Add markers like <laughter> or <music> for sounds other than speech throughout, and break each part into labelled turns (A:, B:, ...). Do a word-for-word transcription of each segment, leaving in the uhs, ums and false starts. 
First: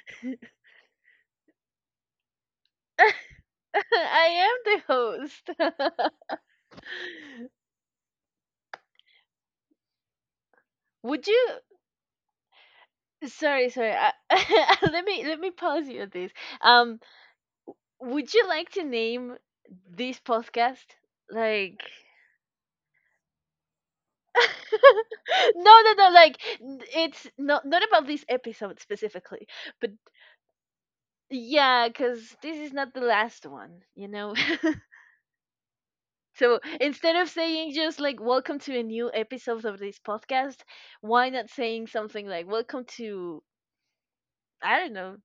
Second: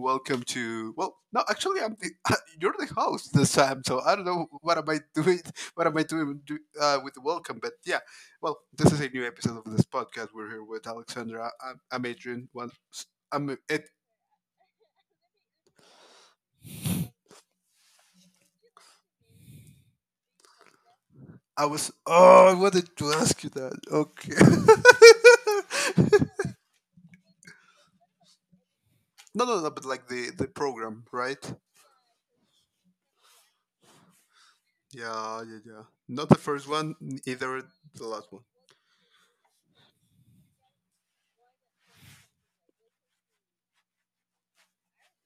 A: welcome to. Well, no, actually, I'm the, <laughs> you're the host this time, so I don't know
B: am
A: what
B: the
A: am I doing.
B: host.
A: What am I
B: <laughs>
A: doing do, uh, with the welcome? But yeah, well, this is a new episode of this podcast. We're here with
B: Would
A: Alexandra.
B: you?
A: I'm, I'm Adrian. One, I'm
B: Sorry,
A: it.
B: sorry. I, <laughs> let me let me pause you at this. Um, would you like to name this podcast
A: I
B: like?
A: was. Oh, I wanted to ask you that.
B: <laughs> No, no, no.
A: Okay.
B: Like
A: <laughs>
B: n- it's not not about this episode
A: No,
B: specifically,
A: no, no, but
B: but
A: like the the program, right?
B: yeah, because this is not the last one. You know. <laughs>
A: Yeah, yeah, yeah. Not the
B: So
A: first one,
B: instead of
A: either
B: saying just
A: the
B: like
A: last one.
B: welcome to a new episode of this podcast, why not saying something like welcome to I don't know.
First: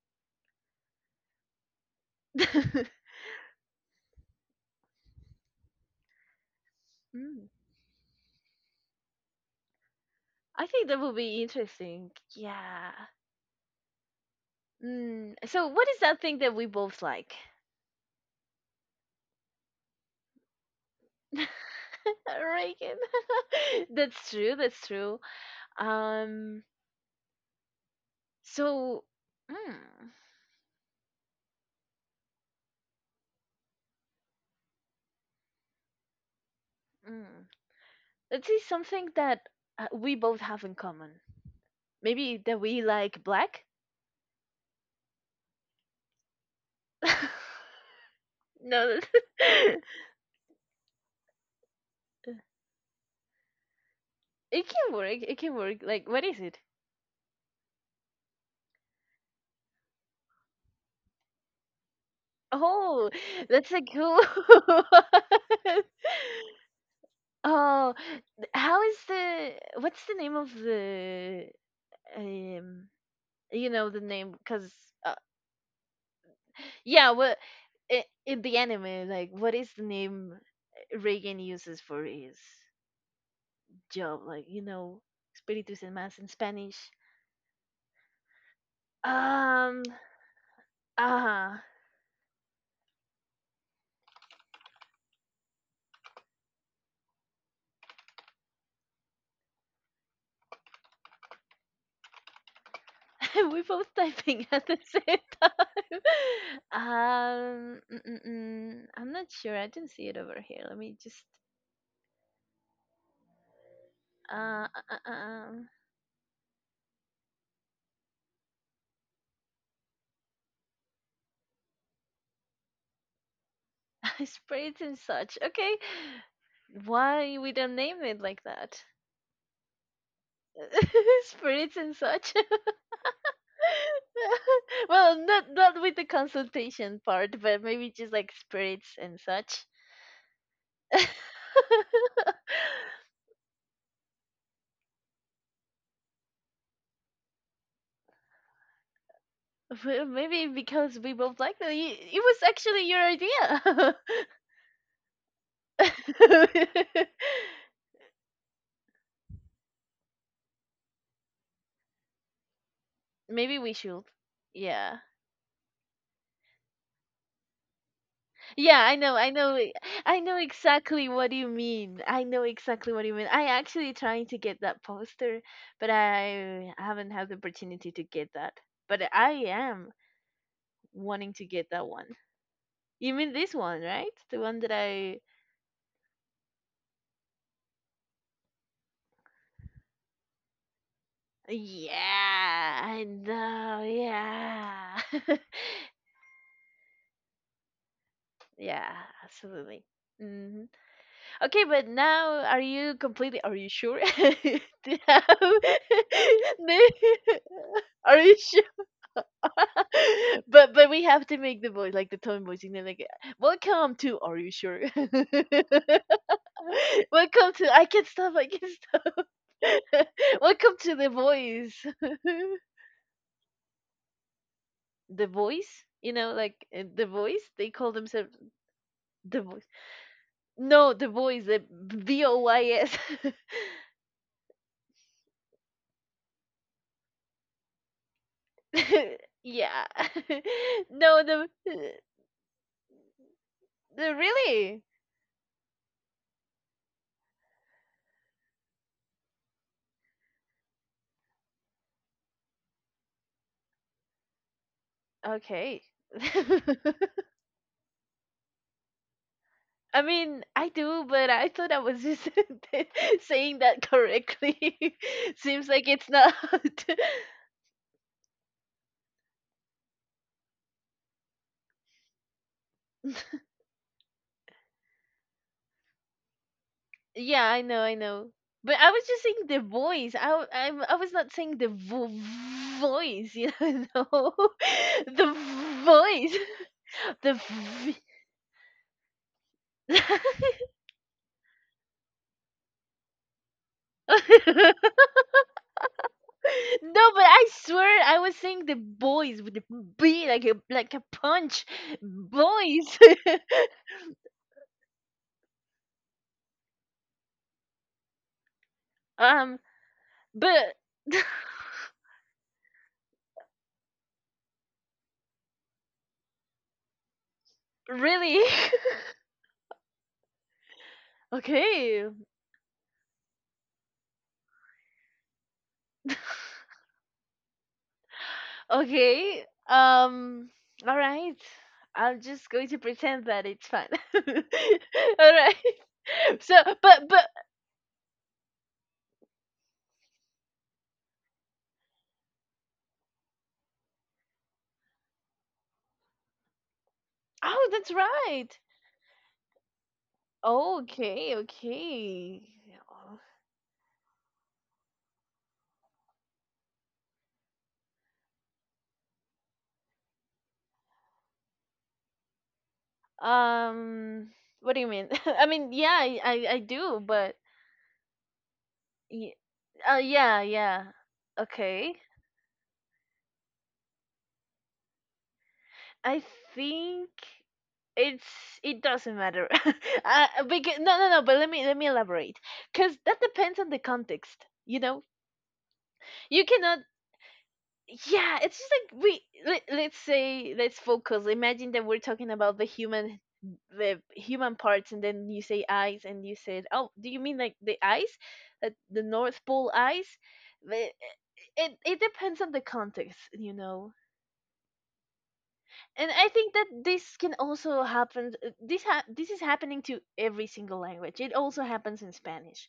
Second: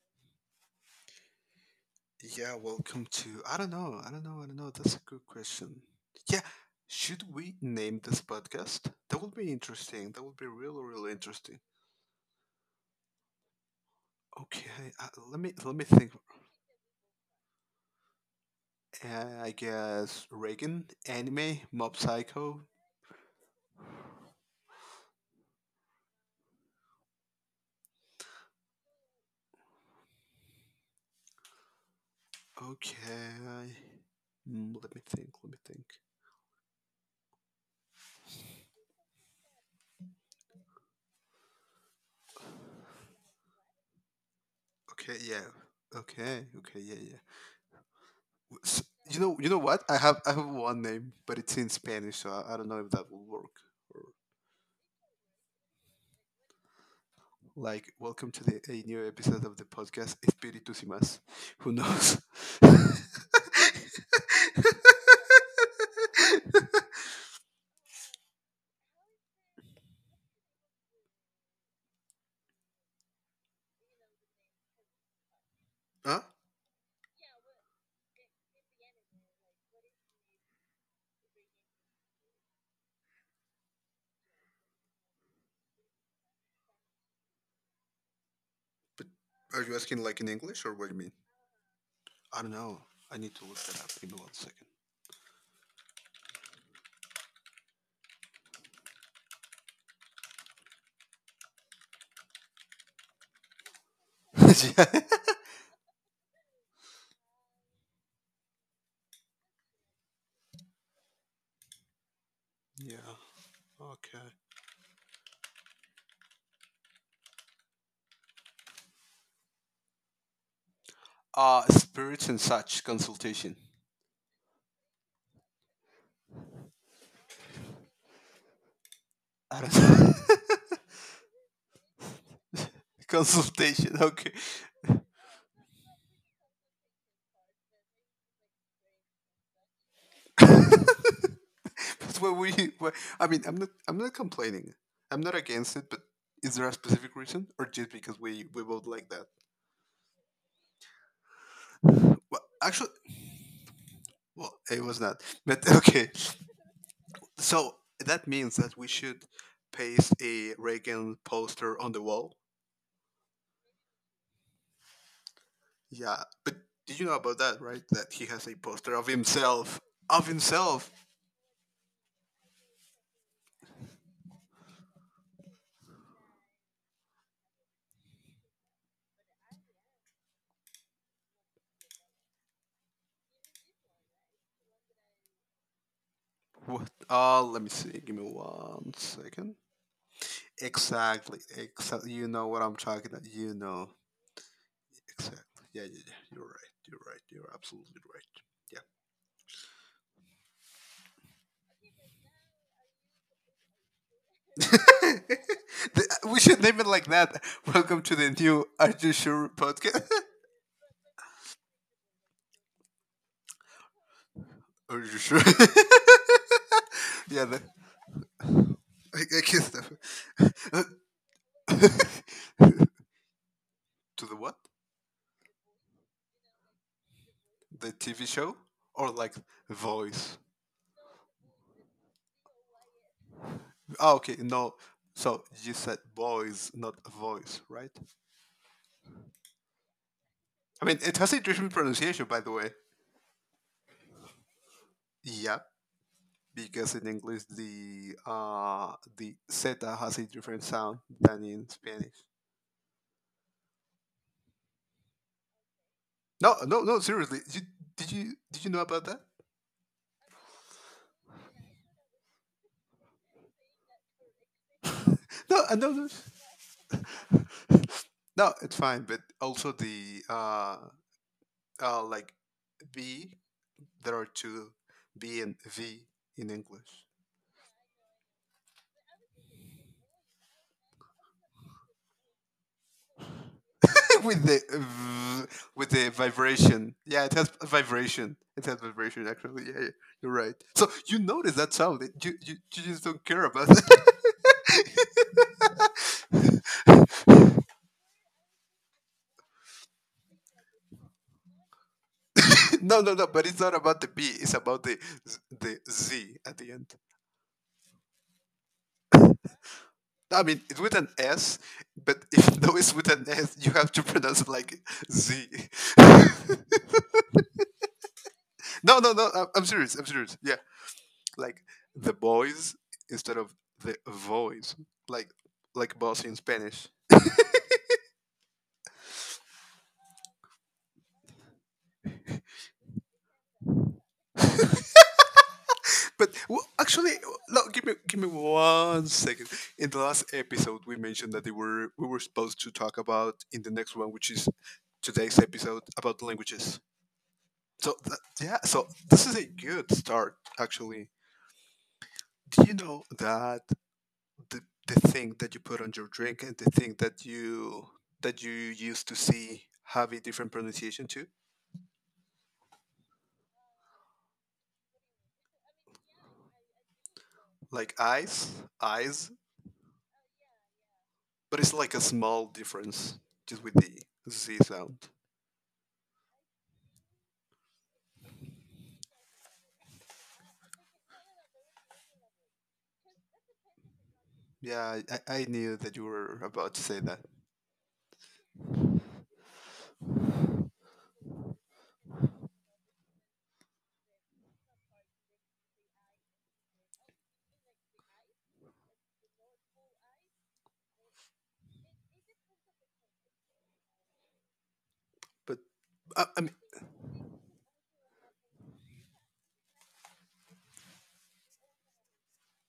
A: Yeah,
B: <laughs>
A: welcome to. I don't know. I don't know. I don't know. That's a good question. Yeah, should
B: Mm,
A: we name this podcast? That would be interesting. That would be
B: I
A: really,
B: think that
A: really
B: would be
A: interesting.
B: interesting. Yeah.
A: Okay, uh,
B: Mm.
A: let me
B: So
A: let me
B: what is
A: think.
B: that thing that we both like?
A: Uh, I guess Reagan anime, Mob
B: <laughs>
A: Psycho.
B: Reagan. <laughs> That's true, that's true. Um so mm,
A: Okay, Mm, let me think. Let me think.
B: mm. Let's see something that uh, we both have in common. Maybe that we like black?
A: Okay, yeah. Okay, okay, yeah, yeah.
B: <laughs>
A: S-
B: No,
A: You know, you know
B: that's-
A: what?
B: <laughs>
A: I have I have one name, but it's in Spanish, so I, I don't know if that will work. Or
B: it can work. It can work. Like, what is it?
A: like, welcome to the a new episode of the podcast Espíritus y más. Who knows?
B: Oh,
A: <laughs>
B: that's a cool <laughs> one. Oh, th- how is the what's the name of the um you know the name because uh,
A: Huh?
B: yeah. What I in the anime, like what is the name Reagan uses for his job, like you know, espíritus en más in Spanish.
A: But are you
B: Um,
A: asking like in English or what do you mean?
B: uh-huh.
A: I don't know. I need to look that up. Give me one second.
B: <laughs> We're both
A: <laughs>
B: typing at the
A: Yeah.
B: same time. <laughs> Um, mm, mm, mm, I'm not sure. I didn't see it over here. Let me just.
A: Yeah. Okay.
B: Uh, uh, uh, um,
A: Uh spirits and such consultation.
B: <laughs> sprays and such. Okay, why we don't name it like that?
A: I don't know.
B: <laughs> Spirits and such.
A: <laughs> Consultation. Okay.
B: <laughs> Well, not not with the consultation part, but maybe just like spirits and such.
A: but
B: <laughs>
A: what we, what- I mean, I'm not, I'm not complaining. I'm not against it, but is there a specific reason, or just because we we both like that?
B: Well, maybe because we both like that. It
A: Well,
B: was actually
A: actually,
B: your idea. <laughs>
A: well, it was not. But <laughs> okay, so
B: <laughs>
A: that means that we should paste a Reagan poster on the wall.
B: Maybe we should. Yeah.
A: Yeah, but did you know about that, right? That he has a
B: Yeah,
A: poster
B: I
A: of
B: know. I know. e-
A: himself,
B: I
A: of
B: know
A: himself.
B: exactly what you mean. I know exactly what you mean. I actually trying to get that poster, but I haven't had the opportunity to get that. But I am wanting to get that one. You mean this one, right? The one that I
A: What? Uh, let me see. Give me one second. Exactly. Exactly. You know what I'm
B: Yeah,
A: talking
B: I
A: about. You
B: know.
A: know.
B: Yeah.
A: Exactly. Yeah, yeah, yeah. You're right. You're right. You're absolutely
B: <laughs> Yeah, absolutely. Mm-hmm. Okay, but now are you completely? Are you sure? <laughs>
A: right.
B: No.
A: Yeah.
B: <laughs>
A: <laughs> The- we should
B: No.
A: name it like that. Welcome
B: <laughs>
A: to
B: Are
A: the
B: you sure?
A: new Are You Sure podcast.
B: <laughs> But but we have to make the voice like the tone voice, you know, like welcome to. Are you sure?
A: <laughs> Are you sure?
B: <laughs>
A: <laughs> Yeah.
B: Welcome
A: The,
B: to. I can stop. I can stop.
A: I, I can't stop.
B: <laughs> Welcome to the voice.
A: <laughs>
B: <laughs>
A: To the what?
B: The voice, you know, like uh, the voice. They call
A: The T V
B: themselves
A: show or like
B: the voice.
A: voice?
B: No, the voice. The V O Y S. <laughs>
A: Oh, okay. No. So you said voice, not voice, right?
B: <laughs> Yeah.
A: I
B: <laughs>
A: mean, it
B: no,
A: has a
B: the,
A: different pronunciation, by the way.
B: the really
A: Yeah, because in English the uh the Z has a different sound than in Spanish.
B: okay.
A: No,
B: <laughs>
A: no, no. Seriously, you, did you did you know about that?
B: I mean, I do, but I thought I was just <laughs> saying that correctly. <laughs>
A: No,
B: Seems
A: I
B: like
A: know
B: it's
A: this.
B: not.
A: <laughs> No, it's fine. But also the uh uh like B, there are two B and V in English.
B: <laughs> Yeah, I know, I know. But I was just saying the voice. I w- I'm, I was not saying the vo- voice. You know, <laughs>
A: <laughs>
B: no.
A: with the
B: <laughs> The
A: v, with the
B: voice,
A: vibration.
B: <laughs>
A: Yeah, it has
B: the.
A: vibration. It has vibration actually. Yeah, yeah, you're right.
B: V-
A: So you notice that sound. It- You you, you just don't care about <laughs> it.
B: <laughs> No, but I swear I was saying the boys with the B like a like a punch. Boys.
A: No, no, no. But it's not about the B. It's about the the Z at the end.
B: <laughs> um
A: I mean,
B: but
A: it's with an
B: <laughs>
A: S, but if <laughs> though it's with an S, you have to pronounce it like Z. <laughs> No,
B: really? <laughs>
A: no, no. I'm, I'm serious. I'm serious. Yeah, like
B: Okay.
A: the boys instead of the voice, like like boss in Spanish.
B: Okay. Um all right. I'm just going to pretend that it's fun. <laughs> All right. <laughs>
A: But
B: So
A: well,
B: but
A: actually,
B: but
A: no. Give me give me one second. In the last episode, we mentioned that they were we were supposed to talk about in the next one, which is today's episode about languages.
B: oh, that's
A: So th- yeah,
B: right.
A: so this is a good start actually.
B: Okay, okay.
A: Do you know that the the thing that you put on your drink and the thing that you that you used to see have a different pronunciation too?
B: Um what do you mean? <laughs> I mean, yeah, I I I do, but
A: Like eyes, eyes,
B: Y- uh, yeah, yeah.
A: but it's like
B: Okay.
A: a small difference just with the z sound.
B: I think it's it doesn't matter. <laughs> Uh, because, no, no, no. But let me let me elaborate, because that depends on the context.
A: Yeah,
B: You
A: I,
B: know,
A: I I knew that you were
B: you
A: about to
B: cannot.
A: say that,
B: Yeah, it's just like we let, let's say let's focus. Imagine that we're talking about the human the human parts, and then you say eyes, and you said, oh, do you mean like the eyes, like the North Pole eyes? The, it it depends on the context, you know,
A: but
B: and
A: I,
B: I
A: I mean,
B: think that this can also happen. Uh, This ha- this is happening to every single language. It also happens in Spanish.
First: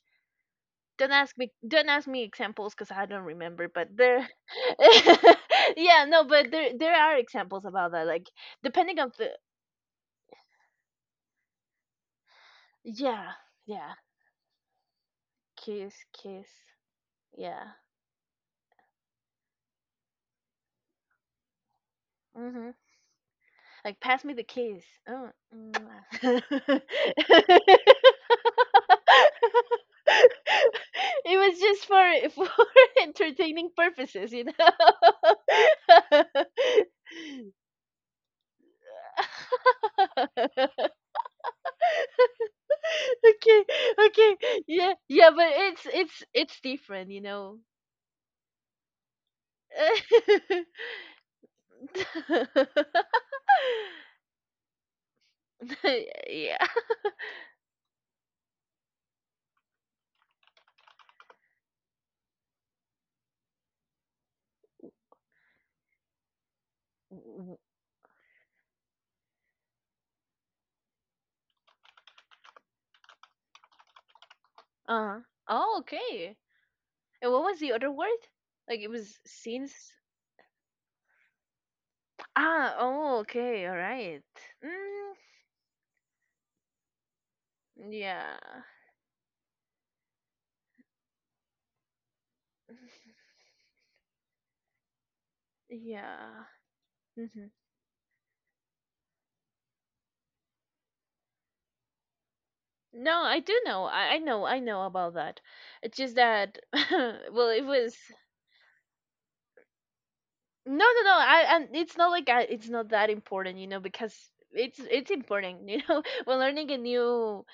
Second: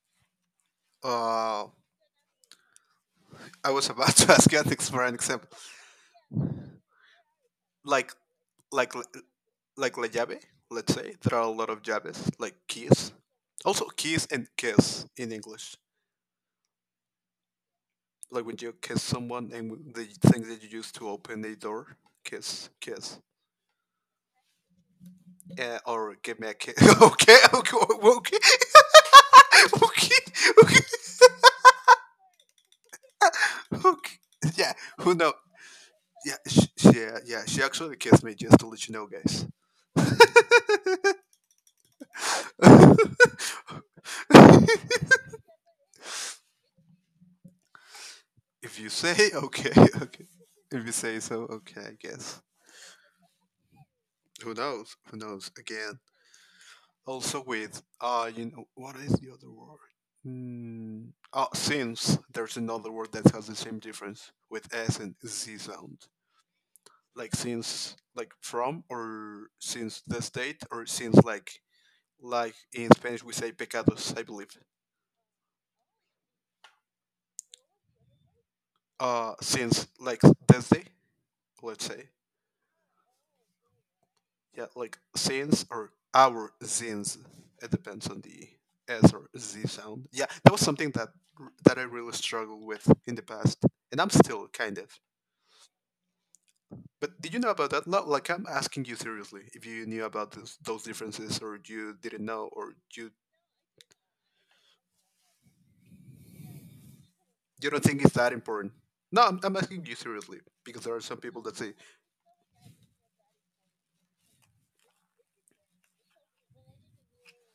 B: Don't ask me.
A: uh,
B: Don't ask me examples because I don't remember.
A: I was
B: But
A: about <laughs>
B: there,
A: to ask you for an
B: <laughs>
A: example,
B: yeah, no, but there there are examples about that.
A: like
B: Like
A: like
B: depending on the
A: like la llave, let's say, there are a lot of llaves, like keys.
B: yeah
A: Also,
B: yeah
A: keys and kiss in English.
B: kiss kiss yeah
A: Like when you kiss someone and w- the thing that you use to open a door, kiss,
B: mhm
A: kiss,
B: like pass me the kiss oh
A: uh, or give me a kiss.
B: mwah.
A: <laughs> Okay, okay, okay,
B: <laughs> <laughs>
A: <laughs> okay, okay,
B: It was just for <laughs> for entertaining
A: okay.
B: purposes, you
A: Yeah, who know?
B: know.
A: Yeah, she, she,
B: <laughs>
A: uh, yeah, she actually kissed me just to let you know, guys.
B: Okay,
A: <laughs>
B: okay, yeah, yeah, but it's it's it's different, you know.
A: If you say <laughs> okay, okay. If you
B: <laughs>
A: say so, okay, I guess.
B: <laughs>
A: Who knows? Who knows? Again,
B: Yeah.
A: also with uh, you know, what is the other word? Mm. Oh, since there's another word that has the same difference with s and z sound, like
B: W-
A: since, like from, or since the state, or since like like in Spanish we say pecados, I believe.
B: Uh. Oh, okay. And what was the other word? Like it was
A: Uh, since
B: since.
A: like desde, let's say,
B: Ah. Oh. Okay. All right.
A: yeah, like
B: Mm,
A: zines or our zines. It depends on the
B: yeah.
A: S or Z sound. Yeah, that was something that that I really struggled with in the past, and I'm still kind of.
B: Yeah.
A: But did you know
B: Hmm.
A: about that? No, like I'm asking you seriously, if you knew about this, those differences, or you didn't know, or you
B: No, I do know. I, I know. I know about that. It's just that, <laughs> well, it
A: you don't
B: was
A: think it's that important. No, I'm, I'm asking you seriously because
B: no,
A: there are
B: no,
A: some
B: no.
A: people
B: I
A: that
B: and
A: say
B: it's not like I, it's not that important, you know, because it's it's important, you know. <laughs> When learning a new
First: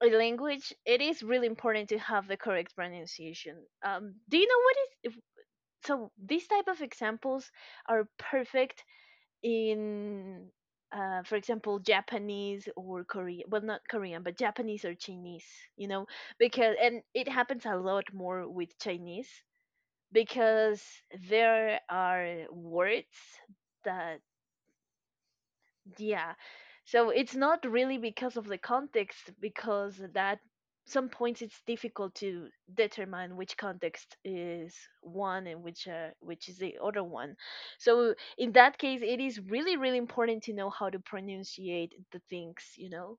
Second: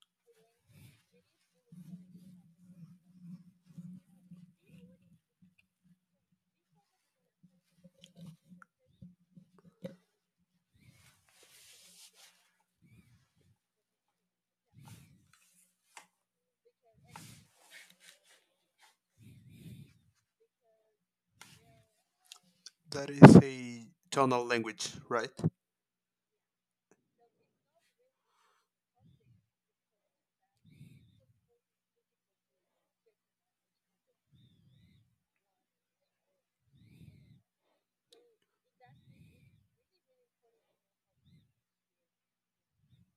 B: language, it is really important to have the correct pronunciation. Um, do you know what is? if- So these type of examples are perfect in, uh, for example, Japanese or Korean, well, not Korean, but Japanese or Chinese, you know, because, and it happens a lot more with Chinese, because there are
A: that
B: words
A: is a
B: that
A: tonal language, right?
B: yeah. So it's not really because of the context, because that some points it's difficult to determine which context is one and which uh, which is the other one. So in that case, it is really really important to know how to pronunciate the things. You know.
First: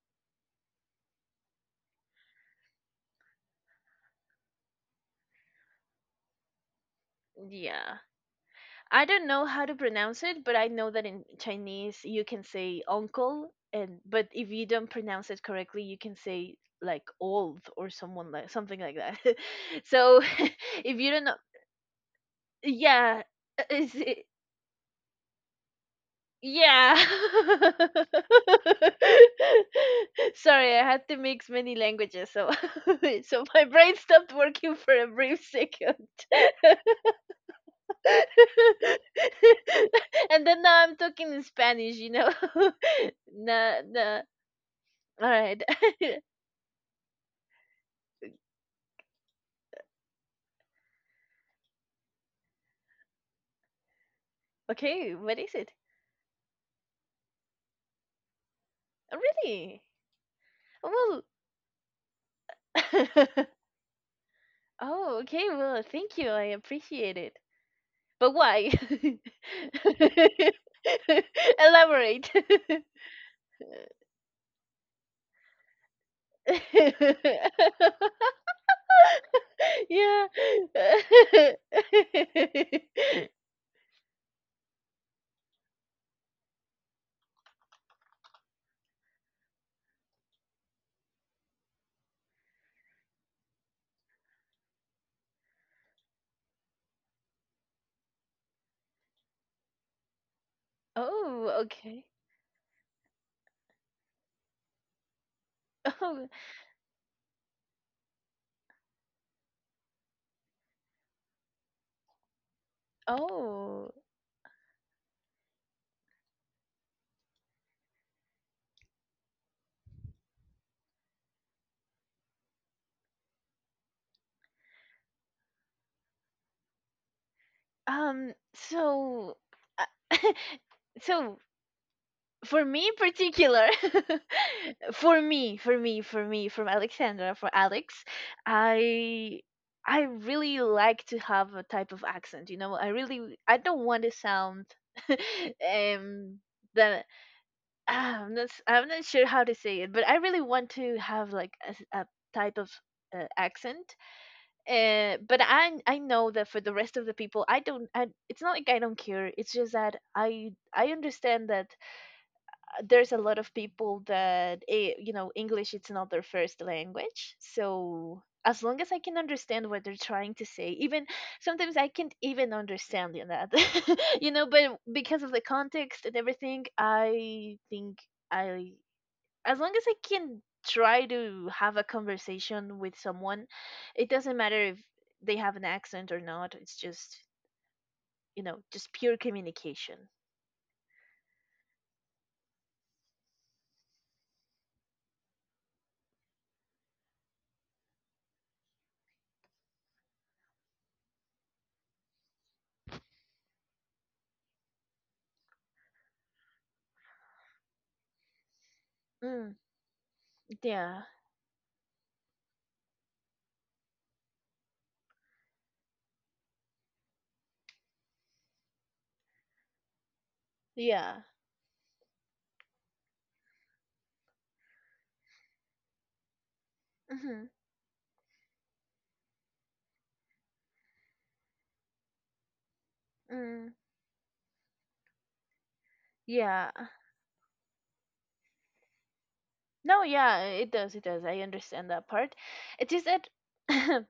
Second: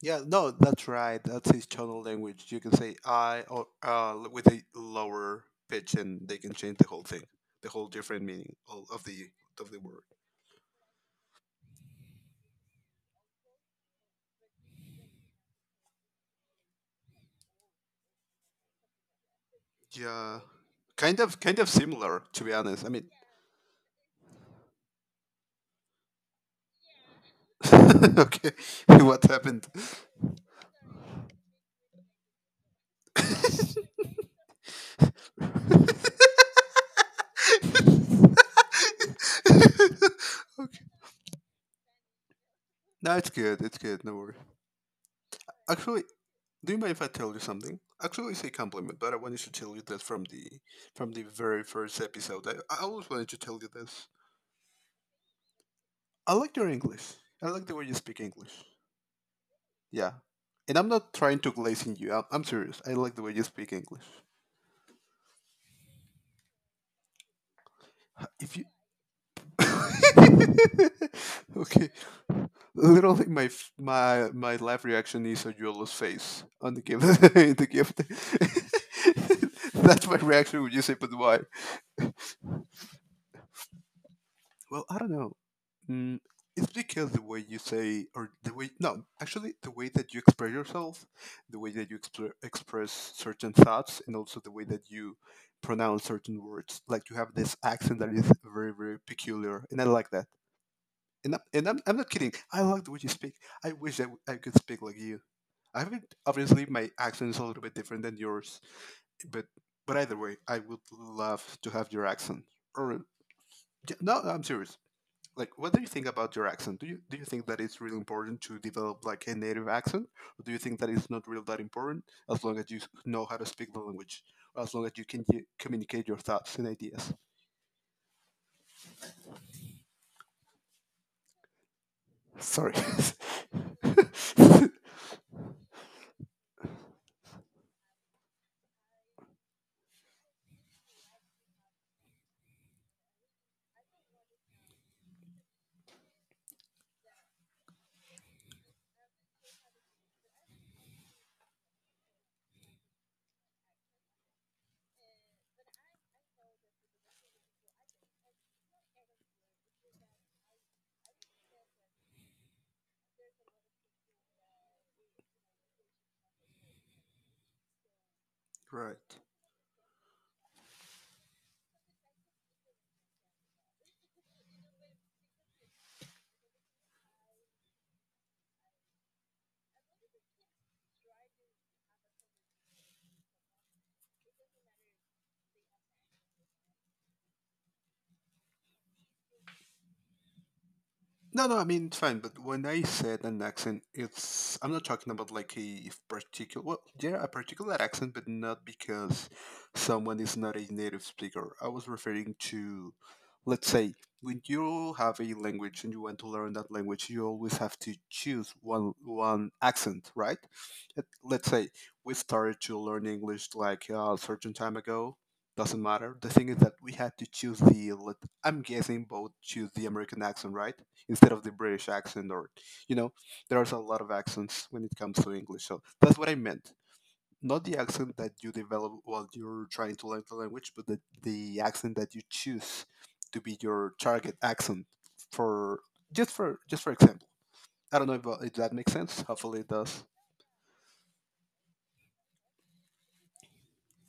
A: Yeah, no, that's right. That's his tonal language. You can say I or uh with a lower pitch, and they can change the whole thing, the whole
B: Yeah.
A: different meaning all of
B: I don't
A: the
B: know how
A: of
B: to
A: the word.
B: pronounce it, but I know that in Chinese you can say uncle, and but if you don't pronounce it correctly, you can say like old or someone like something like that. <laughs> So
A: Yeah,
B: <laughs> if you
A: kind
B: don't know,
A: of, kind of similar, to be honest. I mean,
B: yeah, uh, is it, yeah. <laughs>
A: <laughs> okay, <laughs> what happened?
B: Sorry, I had to mix many languages, so <laughs> so my brain stopped working for a brief second. <laughs> <laughs>
A: <laughs>
B: And then
A: Okay,
B: now I'm talking in Spanish, you know.
A: no, it's
B: <laughs>
A: good.
B: Nah,
A: It's good. No
B: nah.
A: worry.
B: All right. <laughs>
A: Actually, do you mind if I tell you something? Actually, it's a compliment, but I wanted to tell you that from the from the very first episode. I, I always wanted to tell you this.
B: Okay, what is it?
A: I like your English. I like the way you speak English.
B: Oh, really?
A: Yeah. And I'm not
B: Well.
A: trying to glaze in you. I'm, I'm serious. I like the way you
B: <laughs>
A: speak English.
B: Oh, okay. Well, thank you. I appreciate it. But
A: If you
B: why?
A: <laughs>
B: <laughs>
A: okay.
B: Elaborate.
A: Literally my f- my my live reaction is a jeweler's face on the gift <laughs> the gift. <laughs>
B: <laughs>
A: That's my
B: Yeah.
A: reaction when you say but why?
B: <laughs>
A: Well, I don't know. Mm, it's because the way you say, or the way, no, actually, the way that you express yourself, the way that you expre- express certain thoughts, and also the way that you pronounce certain words. Like you have this accent that is very, very peculiar, and I like that. And, I,
B: Oh,
A: and I'm, I'm
B: okay.
A: not kidding. I like the way you speak. I wish I, w- I could speak like you. I mean,
B: Oh,
A: obviously, my accent is a little bit different than yours, but but either way, I would love to have your accent. Or,
B: oh.
A: yeah, no, I'm serious, like what do you think about your accent? Do you do you think that it's really important to develop like a native accent, or do you think that it's not really that important as long as you know how to speak the language, or as long as you can y- communicate your thoughts and ideas,
B: Um, so, uh, <laughs> so for
A: sorry,
B: me in particular, <laughs>
A: <laughs>
B: for me, for me, for me, from Alexandra, for Alex, I I really like to have a type of accent. You know, I really I don't want to sound <laughs> um that ah, I'm not s- I'm not sure how to say it, but I really want to have like a, s- a type of uh, accent, uh, but I I know that for the rest of the people, I don't. I, it's not like I don't care. It's just that I I understand that, uh, there's a lot of people that eh, you know English it's not their first language. So as long as I can
A: right?
B: understand what they're trying to say, even sometimes I can't even understand you know, that, <laughs> you know. But because of the context and everything, I think I as long as I can try to have a conversation with someone, it doesn't matter if they have an accent or not. It's just, you know, just pure communication.
A: No, no, I mean it's fine. But when I said an accent, it's I'm not talking about like a particular. Well, yeah, a particular accent, but not because someone is not a native speaker. I was referring to, let's say, when you have a language and you want to learn that language, you always have to choose one one
B: Mm,
A: accent, right?
B: yeah.
A: Let- Let's say we started to learn English like uh, a certain time ago. Doesn't matter. The thing is that we had to choose the. let- I'm guessing both choose the American accent, right?
B: Yeah.
A: Instead of the British accent, or you know, there's a lot of accents when it comes to English. So that's what I meant.
B: Hmm.
A: Not the accent that you develop while you're trying to learn the language, but the, the accent that you choose to be
B: Mm,
A: your target accent for just for
B: yeah.
A: just for example. I don't know if, uh, if that makes sense. Hopefully it
B: No,
A: does.
B: yeah, it does. It does. I understand that part. It's just that <laughs>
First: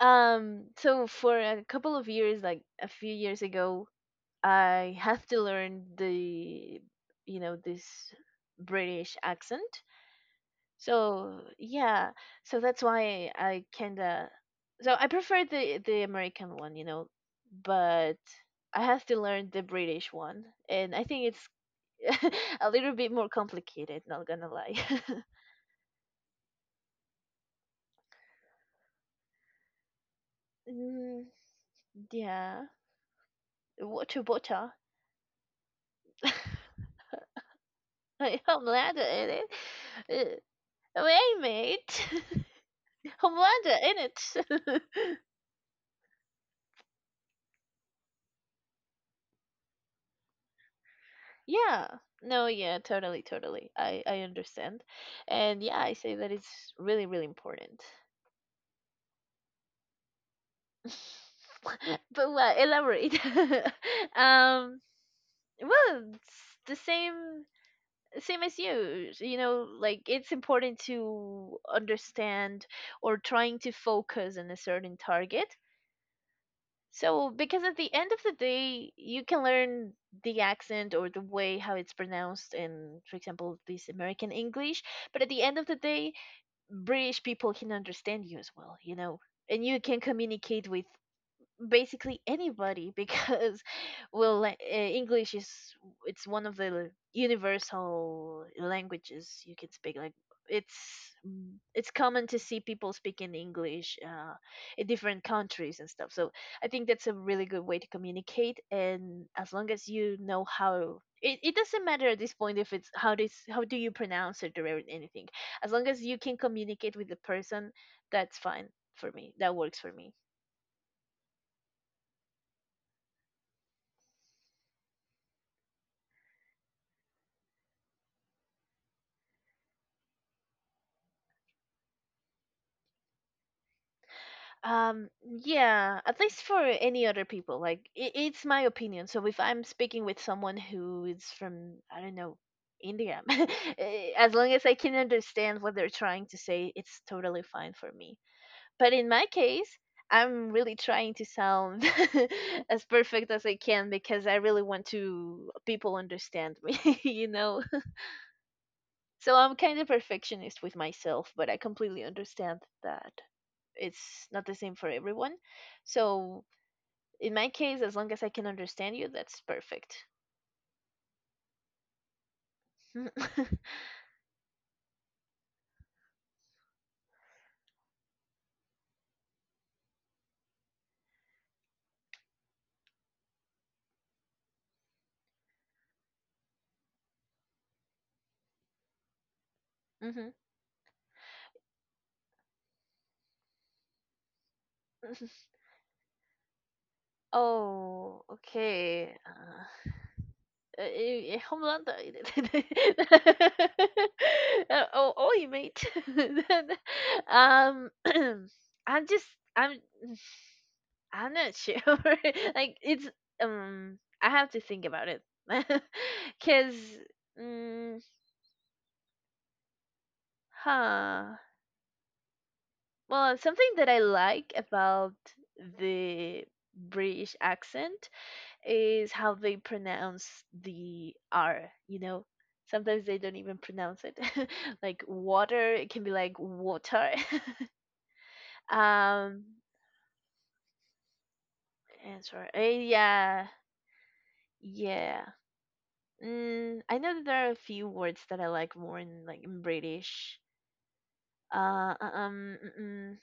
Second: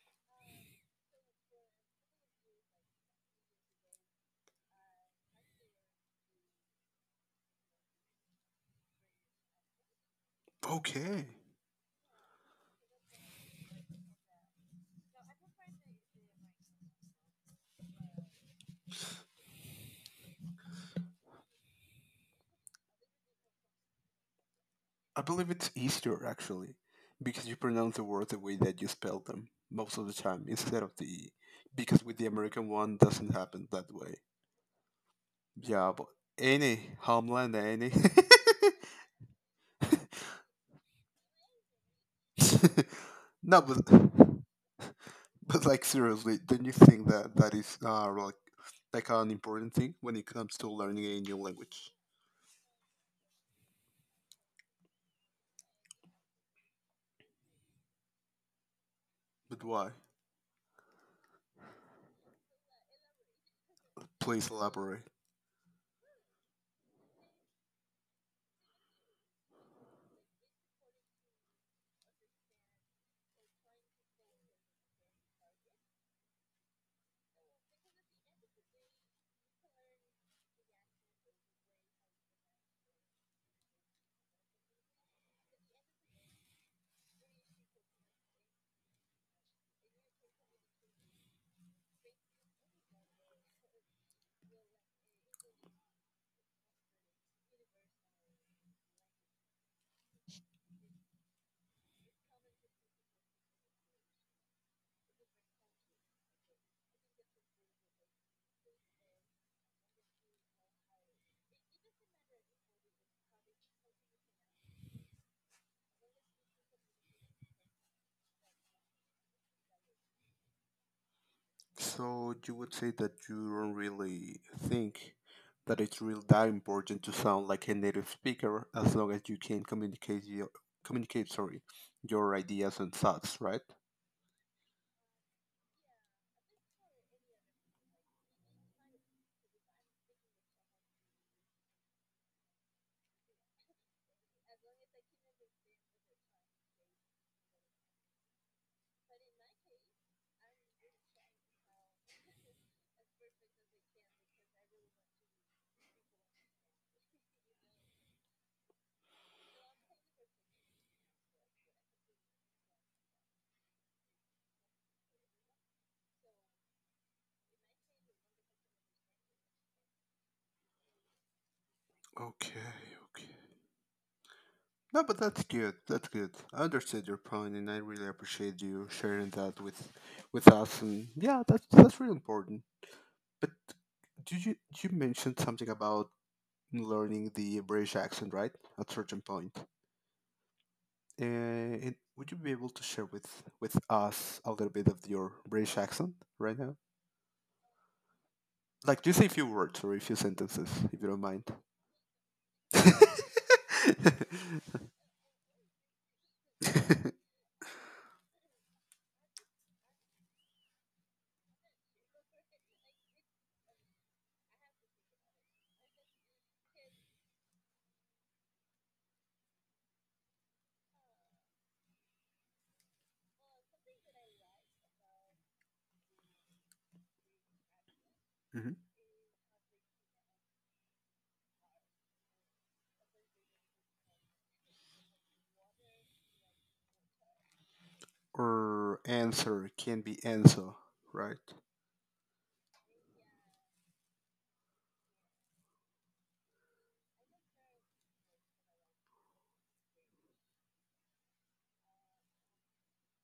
B: um so for a couple of years like a few years ago, I have to learn the you know, this British accent.
A: Okay.
B: So yeah, so that's why I kinda so I prefer the the American one, you know, but I have to learn the British one, and I think it's <laughs> a little bit more complicated. Not gonna lie.
A: I
B: <laughs>
A: believe it's easier actually because you pronounce the words the way that you spell them most of the time instead of
B: mm,
A: the because with the
B: yeah,
A: American one doesn't happen that way.
B: what a bota.
A: Yeah, but
B: <laughs>
A: any Homeland, any.
B: Like Homelander in it. Uh, wait, mate. <laughs>
A: <laughs> No, but
B: Homelander in it. <laughs>
A: but like seriously, don't you think that that is uh like like an important thing when it comes to learning a new
B: Yeah.
A: language?
B: No, yeah, totally, totally. I I understand. And yeah, I say that it's really, really important.
A: But why?
B: <laughs> But what? Elaborate. <laughs>
A: Please
B: Um,
A: elaborate.
B: well, it's the same same as you. You know, like it's important to understand or trying to focus on a certain target. So, because at the end of the day, you can learn the accent or the way how it's pronounced in, for example, this American English, but at the end of the day, British people can understand you as well, you know, and you can communicate with basically anybody because <laughs> well la- eh, english is it's one of the universal languages you can speak like it's mm, it's common to see people speaking english, uh, in different countries and stuff, so I think that's a really good way to communicate, and as long as you know how it, it doesn't matter at this point if it's how this how do you pronounce it or anything, as long as you can communicate with the person, that's fine. For me that works for me.
A: So you would say that you don't really think that it's really that important to sound like a native speaker as long as you can communicate your communicate, sorry, your ideas and thoughts, right?
B: Um, yeah, at least for any other people, like I it's my opinion. So if I'm speaking with someone who is from, I don't know, India, <laughs> eh, as long as I can understand what they're trying to say, it's totally fine for me. But in my case, I'm really trying to sound <laughs> as perfect as I can because I really want to people understand me, <laughs> you know. So I'm kind of perfectionist with myself, but I completely understand that it's not the same for everyone. So in my case, as long as I can understand you, that's perfect.
A: Okay,
B: <laughs> hmm.
A: no, but that's good. That's good. I understood your point, and I really appreciate you sharing that with with us. And yeah, that's that's really important. But did you you mentioned something about learning the British accent, right? At certain point,
B: <laughs>
A: uh, and would you be able to share with with us a little bit of your British accent right now?
B: Oh,
A: Like,
B: okay.
A: just a few words
B: Uh,
A: or a few sentences, if you don't
B: eh, eh,
A: mind.
B: hold on. <laughs>
A: <laughs>
B: Uh, oh, oh, mate. <laughs> um, <clears throat> I'm just, I'm, I'm not sure. <laughs> Like, it's, um, I have to think about it, <laughs> cause, mm, huh. Well, something that I like about the British accent
A: Mhm.
B: is how they pronounce the R, you know? Sometimes they don't even pronounce it. <laughs> like water, it can be like water. <laughs>
A: Or
B: um,
A: answer can be answer, right?
B: and sorry. Uh, yeah. Yeah. Mm, I know that there are a few words that I like more in like in British. Uh, uh, um, mm, mm,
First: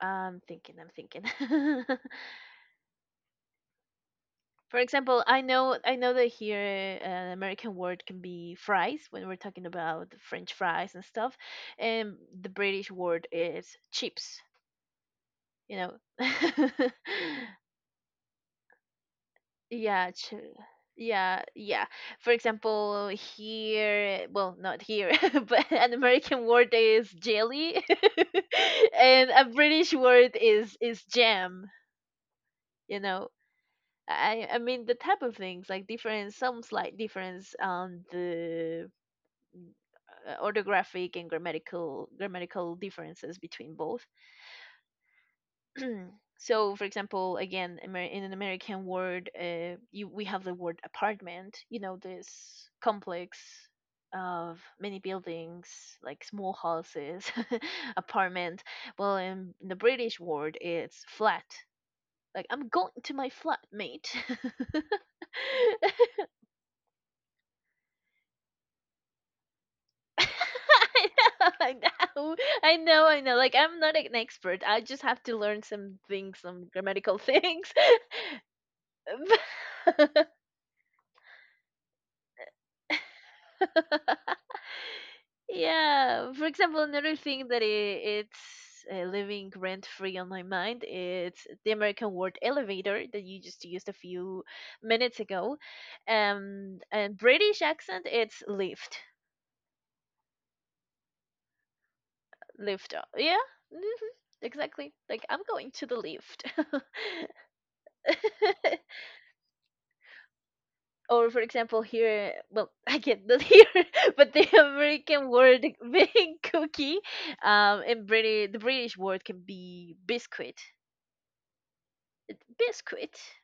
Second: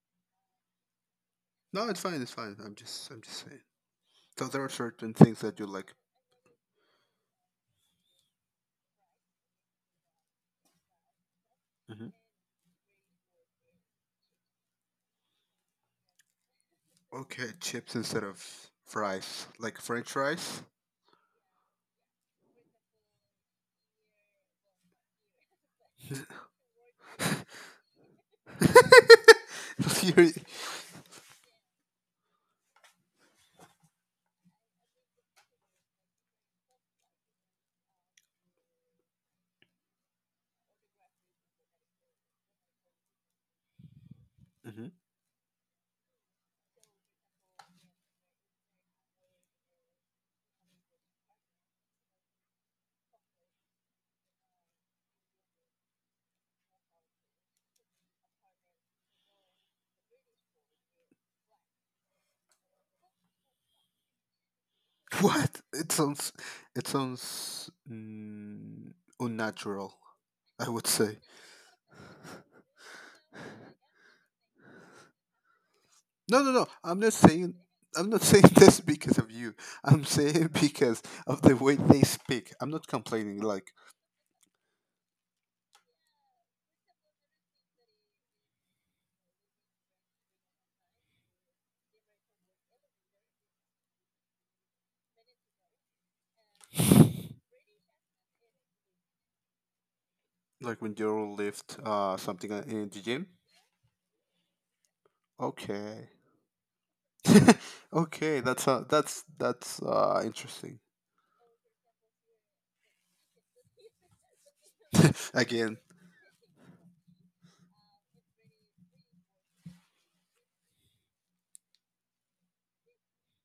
B: I'm thinking, I'm thinking.
A: No,
B: <laughs>
A: it's fine. It's fine. I'm just, I'm just saying. So there are
B: For
A: certain
B: example,
A: things
B: I
A: that you
B: know
A: like.
B: I know that here eh, an American word can be fries when we're talking about French fries and stuff,
A: Hmm
B: and the British word is chips. You know, <laughs>
A: Okay, chips instead of fries, like French
B: yeah, ch-
A: fries.
B: yeah, yeah. For example, here, well, not here, <laughs> but an American word is jelly, <laughs>
A: <laughs>
B: and a British
A: You're-
B: word is is jam. You know, I I mean the type of things like difference, some slight difference on the uh, orthographic and grammatical grammatical differences between both.
A: Mhm.
B: <clears throat> so, for example, again, Amer- in an American word, uh, you, we have the word apartment. You know, this complex of many buildings, like small houses, <laughs> apartment. Well, in the British word, it's flat. Like I'm going to my flat, mate.
A: What? It
B: <laughs>
A: sounds, it sounds mm, unnatural,
B: <laughs>
A: I would say.
B: I know, I know, I know. Like I'm not an expert. I just have to learn some things,
A: No, no,
B: some
A: no. I'm not
B: grammatical
A: saying.
B: things.
A: I'm not saying <laughs> this because of you. I'm
B: <laughs> But-
A: saying <laughs> because of the way they speak. I'm not complaining. Like,
B: <laughs> yeah. For example, another thing that i- it's uh, living rent free on my mind, it's the American word elevator that you just used a few minutes ago. Um, and British accent, it's lift,
A: like when you lift uh something in
B: lift
A: the
B: up.
A: gym.
B: Yeah. Hmm. Exactly. Like I'm going to the
A: Okay.
B: lift. <laughs>
A: <laughs> Okay, that's uh,
B: <laughs>
A: that's that's uh, interesting.
B: or for example, here, well, <laughs> I get that here, <laughs> but the American
A: <laughs>
B: word
A: Again,
B: <laughs> being cookie, um and British, the British word can be biscuit, biscuit.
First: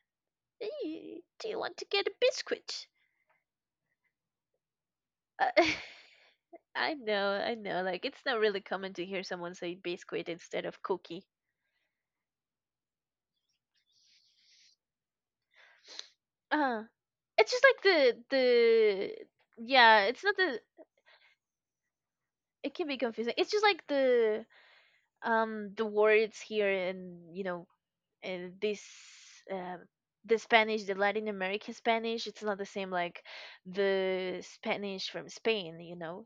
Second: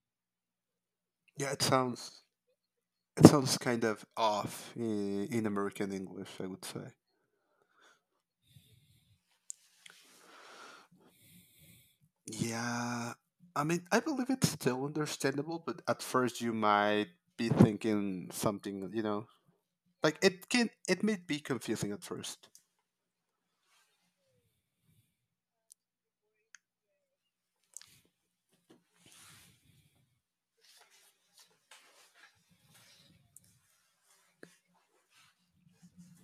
B: Eh, do
A: yeah,
B: you
A: it
B: want to get a
A: sounds
B: biscuit?
A: it sounds kind of off in,
B: uh,
A: in
B: <laughs>
A: American English, I would say.
B: i know i know. Like, it's not really common to hear someone say biscuit instead of cookie.
A: Yeah, I mean, I believe it's still understandable, but at first you
B: uh
A: might be
B: it's just like the
A: thinking something, you
B: the
A: know,
B: yeah,
A: like
B: it's not
A: it
B: the,
A: can it may be confusing at first.
B: it can be confusing. It's just like the um the words here in, you know uh, this, uh, the Spanish, the Latin American Spanish, it's not the same like the Spanish from Spain, you know.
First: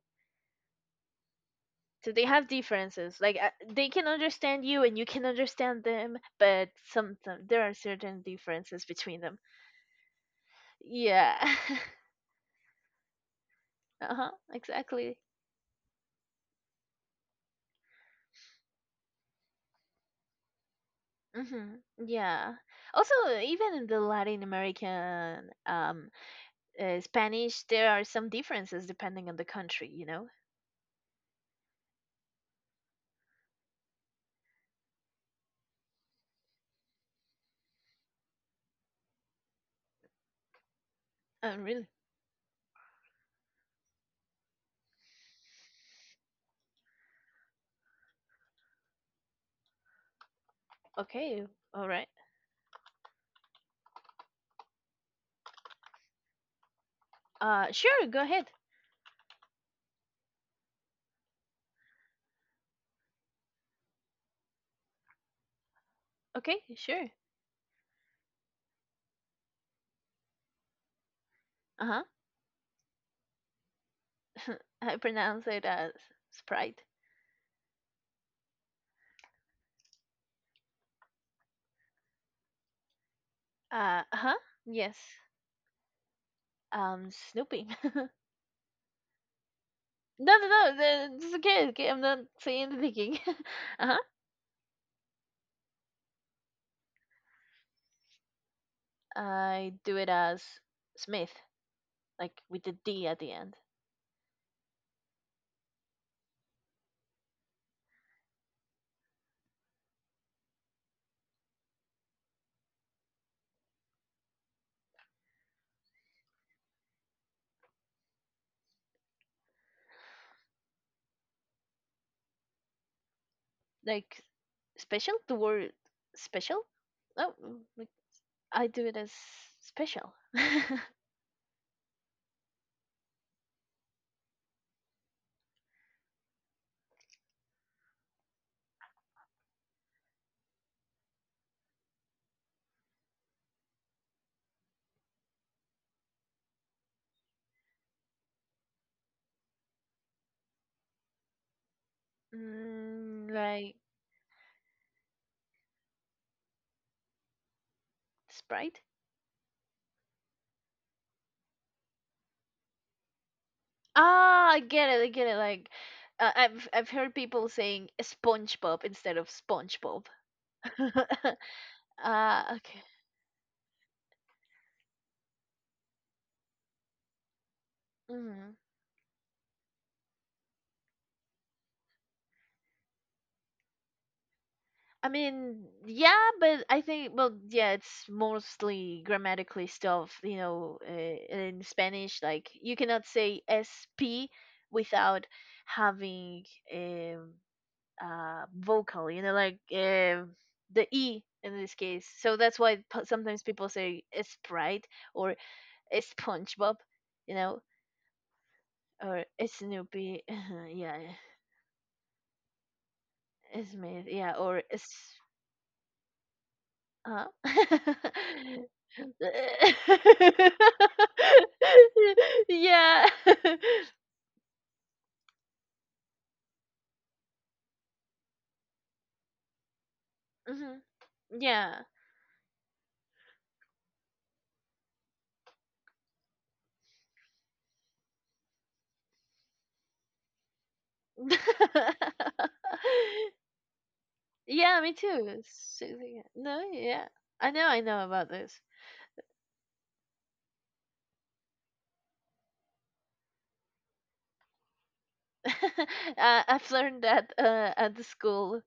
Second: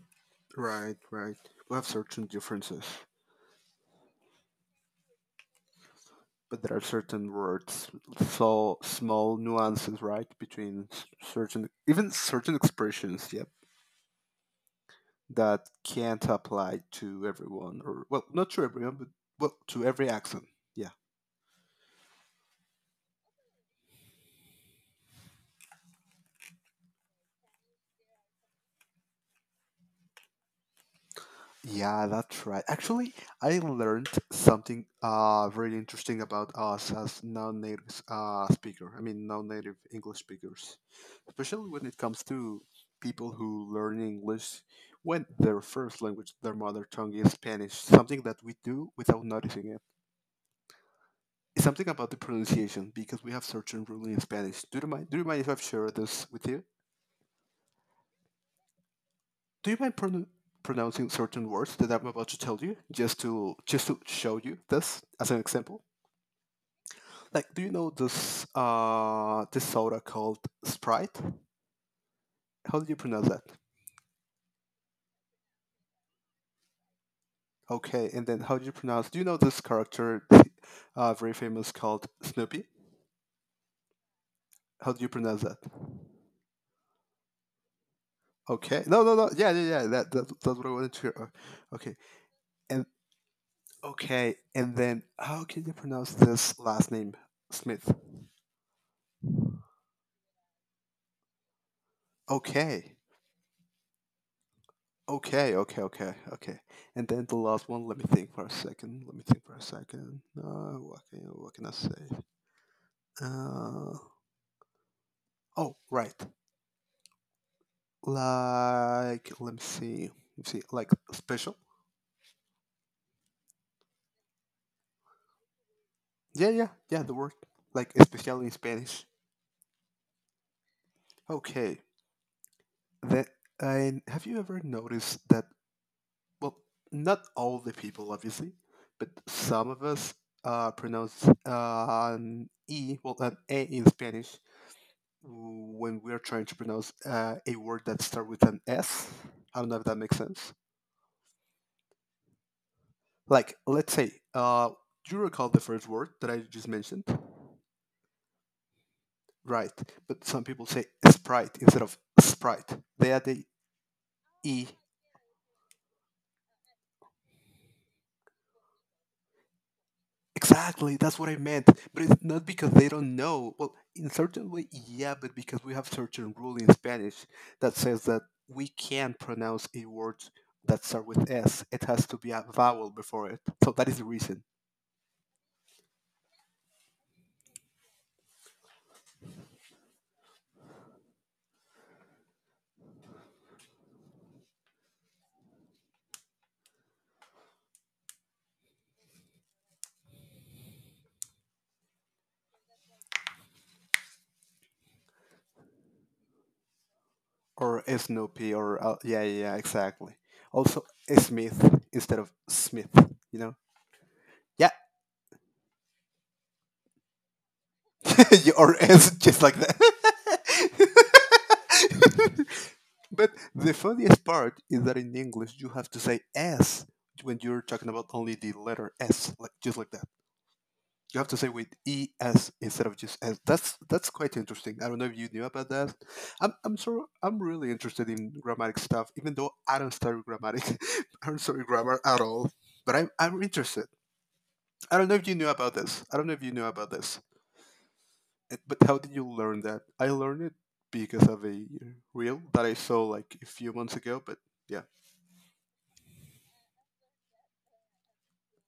A: Right, right. We have
B: So
A: certain
B: they have
A: differences,
B: differences. Like uh, they can understand you, and you can understand them,
A: but
B: but
A: there are
B: some
A: certain
B: there are
A: words,
B: certain
A: so
B: differences between
A: small
B: them.
A: nuances, right, between s-
B: Yeah.
A: certain even certain expressions. Yeah,
B: <laughs> uh-huh. Exactly.
A: that can't apply to everyone, or well, not to everyone, but well, to every accent. Yeah,
B: Mm-hmm. Yeah. Also, even in the Latin American um uh, Spanish, there are some differences depending on the country, you know.
A: yeah, that's right. Actually, I learned something uh very interesting about us as non-native uh speaker. I mean non-native English speakers,
B: Oh,
A: especially when
B: really?
A: it comes to people who learn English, when their first language, their mother tongue is Spanish. Something that we do without noticing it,
B: Okay.
A: it's something
B: All right.
A: about the pronunciation, because we have certain rules in Spanish. Do you mind do you mind if I've shared this with you?
B: Uh, sure, go ahead.
A: Do you mind pron- Pronouncing certain words that I'm about to tell you, just to just to show you this as an example?
B: Okay, sure.
A: Like, do you know this uh this soda called Sprite?
B: Uh
A: How do you pronounce that?
B: huh. <laughs> I pronounce it as Sprite.
A: Okay, and then how do you pronounce? Do you know this character, uh, very famous called Snoopy?
B: Uh huh.
A: How
B: Yes.
A: do you pronounce that?
B: Um, Snoopy. <laughs> no,
A: Okay, no, no, no, yeah, yeah, yeah. That, that
B: no,
A: that's what I
B: no.
A: wanted to hear.
B: the-
A: Uh,
B: It's okay. Okay,
A: Okay,
B: I'm not saying
A: and
B: anything. <laughs> uh huh.
A: okay, and then how can you pronounce this last name, Smith?
B: I do it as Smith, like with the
A: Okay,
B: D at the end,
A: okay, okay, okay, okay, And then the last one, let me think for a second. Let me think for a second. Uh, what can what can I say? Uh, oh, right. Like, let me see. Let me see. Like special.
B: like special. The word
A: Yeah,
B: special.
A: yeah, yeah. The word
B: Oh, mm, like
A: like especial in
B: I do it
A: Spanish.
B: as special. <laughs>
A: Okay. Then, and have you ever noticed that? Well, not all the people, obviously, but some of us uh pronounce uh, an e, well, an a in Spanish when we are trying to pronounce uh, a word that starts with an S. I don't know if that makes sense.
B: mm,
A: Like,
B: like
A: let's say, uh, do you recall the first word that I just mentioned?
B: Sprite.
A: Right. But some people say sprite instead of sprite. They add the
B: Ah, I
A: E.
B: get it. I get it. Like, uh, I've I've heard people saying SpongeBob instead of SpongeBob.
A: Exactly. That's what I
B: <laughs>
A: meant. But it's not
B: Ah,
A: because
B: okay.
A: they don't know. Well, in certain way, yeah, but because we have certain rule in Spanish that says that
B: Mm.
A: we can't pronounce a word that start with S. It has to be a vowel before it. So that is the reason.
B: I mean, yeah, but I think, well, yeah, it's mostly grammatically stuff, you know, uh, in Spanish. Like, you cannot say S P without having um uh, vocal, you know, like um the E in this case. So that's why p- sometimes people say Sprite or it's SpongeBob, you know,
A: Or Snoopy or uh, yeah,
B: or
A: yeah, yeah,
B: it's
A: exactly.
B: Snoopy. <laughs>
A: Also,
B: yeah,
A: Smith instead of Smith, you know?
B: it's me. Yeah, or
A: Yeah,
B: it's, huh?
A: <laughs> You- or S just like that.
B: <laughs> yeah.
A: <laughs> But
B: <laughs>
A: the funniest part is that in English you have to say S when you're talking about only the letter S, like just like
B: hmm.
A: you have to say with
B: Yeah.
A: es instead of just s. That's that's quite interesting. I don't know if you knew about that. I'm I'm sure I'm really interested in grammatic stuff, even though I don't study grammatic. <laughs> I don't study
B: <laughs>
A: grammar at all, but I'm I'm interested.
B: yeah, me
A: I don't know if you
B: too.
A: knew about
B: So,
A: this. I
B: yeah.
A: don't know if you
B: No,
A: knew about
B: yeah.
A: this.
B: I know I know about
A: Uh,
B: this.
A: But how did you learn that? I learned it because of a reel that I saw like a few months ago. But yeah,
B: <laughs> uh, I've learned that uh, at the school.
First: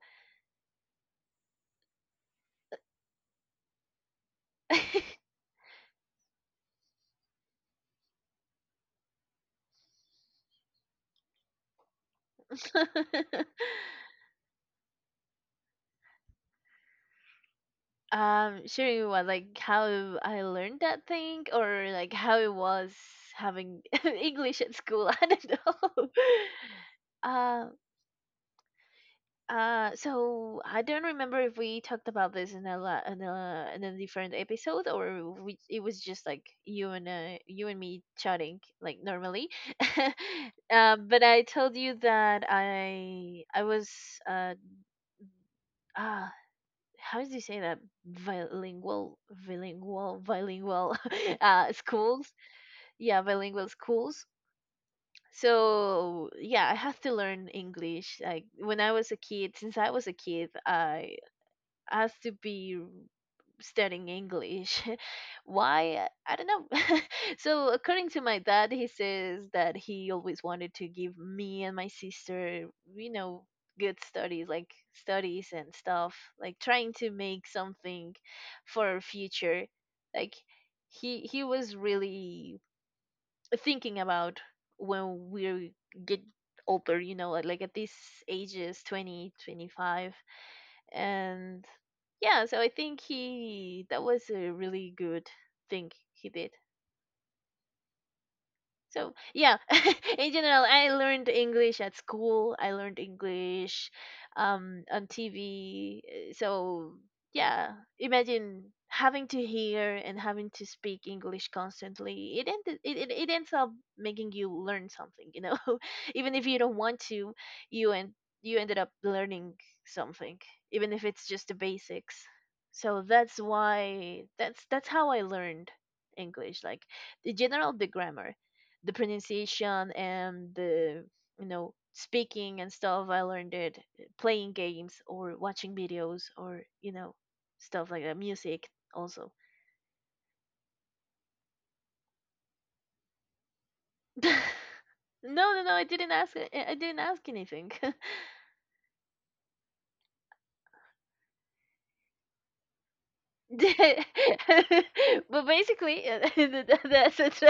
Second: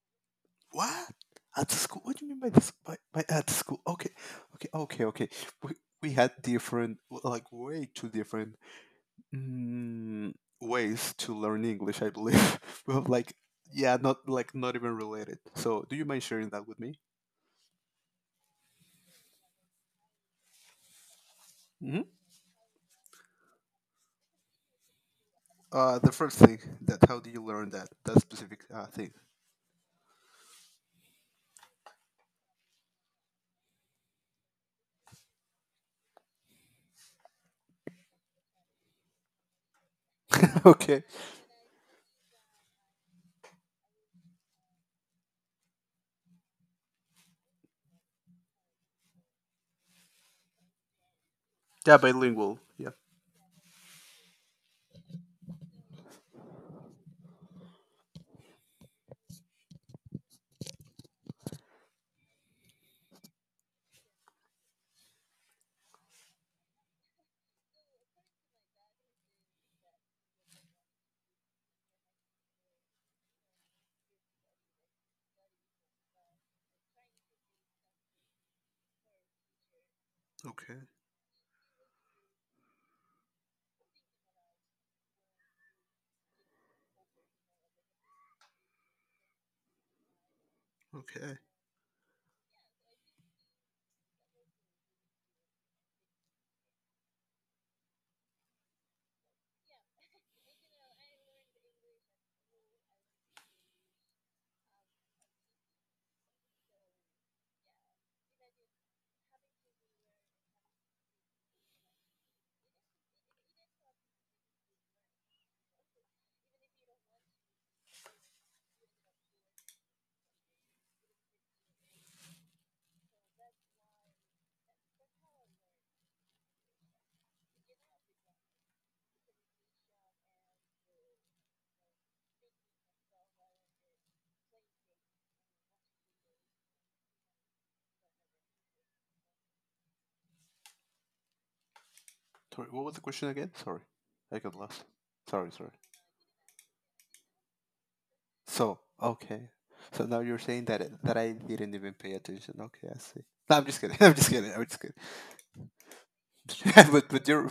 A: what? At the school? What do you mean by this? By, by at the school? Okay, okay, okay, okay. We we had different, like, way too different mm, ways to learn English. I believe <laughs> we have like,
B: <laughs>
A: yeah, not like not even related. So, do you mind sharing that with me?
B: Um, sharing what, like how I learned that thing, or
A: Hmm
B: like how it was having <laughs> English at school. <laughs> I don't
A: Uh,
B: know.
A: the first thing that how do you
B: Uh,
A: learn that that specific uh, thing?
B: uh, so I don't remember if we talked about this in a la- in a in a different episode, or we it was just like you and uh, you and me chatting like normally. <laughs>
A: <laughs> Okay.
B: Um, but I told you that I I was, uh, ah. how do you say that, bilingual bilingual bilingual <laughs> uh,
A: Yeah,
B: schools,
A: bilingual. Yeah.
B: yeah, bilingual schools. So yeah, I had to learn English like when I was a kid, since I was a kid, I has to be studying English. <laughs> Why? I don't know. <laughs> so, according to my dad, he says that he always wanted to give me and my sister, you know, good studies, like studies and stuff, like trying to make something for our future. Like
A: Okay.
B: he he was really thinking about when we get older, you know, like like at these ages, twenty, twenty five,
A: Okay.
B: and yeah, so I think he that was a really good thing he did. So yeah, <laughs> in general, I learned English at school. I learned English um, on T V. uh, So yeah, imagine having to hear and having to speak English constantly. It end, it, it it ends up making you learn something, you know. <laughs> Even if you don't want to, you and you ended up learning something, even if it's just the basics. So that's why that's that's how I learned English, like the general, the grammar, the pronunciation, and the, you know speaking and stuff. I learned it playing games or watching videos or you know stuff like that, music also.
A: Sorry. What was the question again? Sorry,
B: <laughs> no,
A: I got lost. Sorry.
B: no,
A: Sorry.
B: no, I didn't ask. i I didn't ask anything. <laughs>
A: So, okay. So now you're saying that that I didn't even pay attention. Okay, I see. No, I'm just kidding. <laughs>
B: The-
A: I'm just kidding. I'm just kidding.
B: <laughs> but basically, <laughs> that-
A: <laughs> but
B: that's
A: but
B: it.
A: you're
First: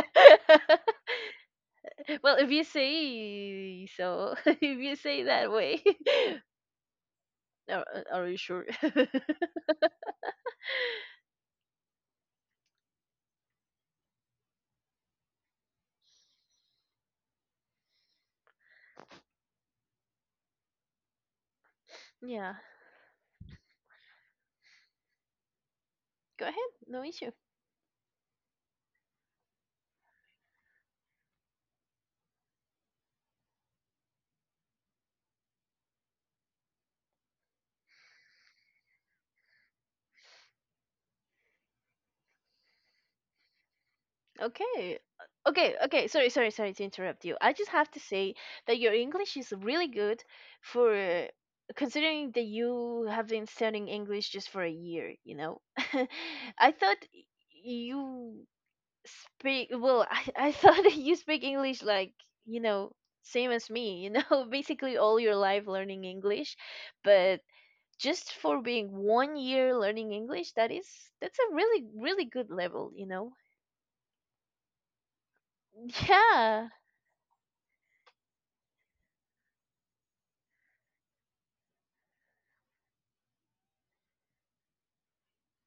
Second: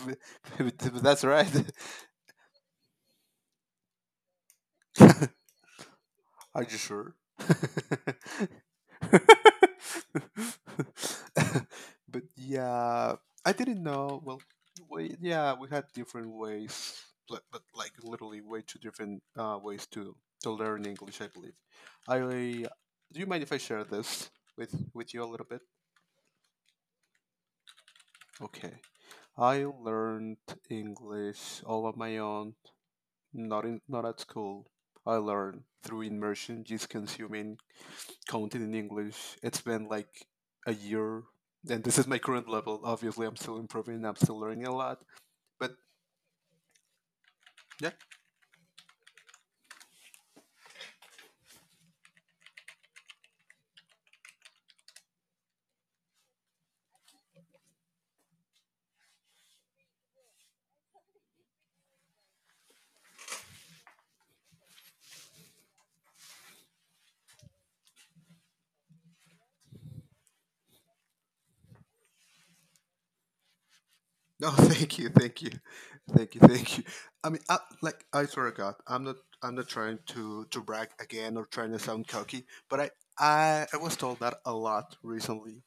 A: but, but that's right.
B: <laughs> well, if you say so, <laughs> if you say that
A: <laughs>
B: way.
A: Are you sure?
B: <laughs> are, are you sure?
A: <laughs> But yeah, I didn't know. Well, we, yeah, we had different ways, but, but like literally way two different uh, ways to to learn English, I believe. I
B: <laughs> yeah,
A: do you mind if I share this with with you a little bit?
B: go ahead, no issue.
A: Okay. I learned English all on my own, not in, not at school. I learned through immersion, just consuming content in English. It's been like a year, and this is my current level. Obviously, I'm still improving. I'm still learning a
B: Okay.
A: lot.
B: Uh, Okay,
A: But
B: okay. Sorry, sorry, sorry to interrupt you. I just
A: yeah,
B: have to say that your English is really good for, uh, considering that you have been studying English just for a year, you know? <laughs> I thought y- you speak, well, I, I <laughs> thought that you speak English like, you know, same as me, you know, <laughs> basically all your life learning English, but just for being one year learning English, that is that's a really really good level, you know.
A: no, <laughs> thank you, thank you,
B: <laughs>
A: thank you,
B: Yeah.
A: thank you. I mean, I, like I swear to God, I'm not, I'm not trying to to brag again or trying to sound cocky, but I, I, I was told that a lot recently,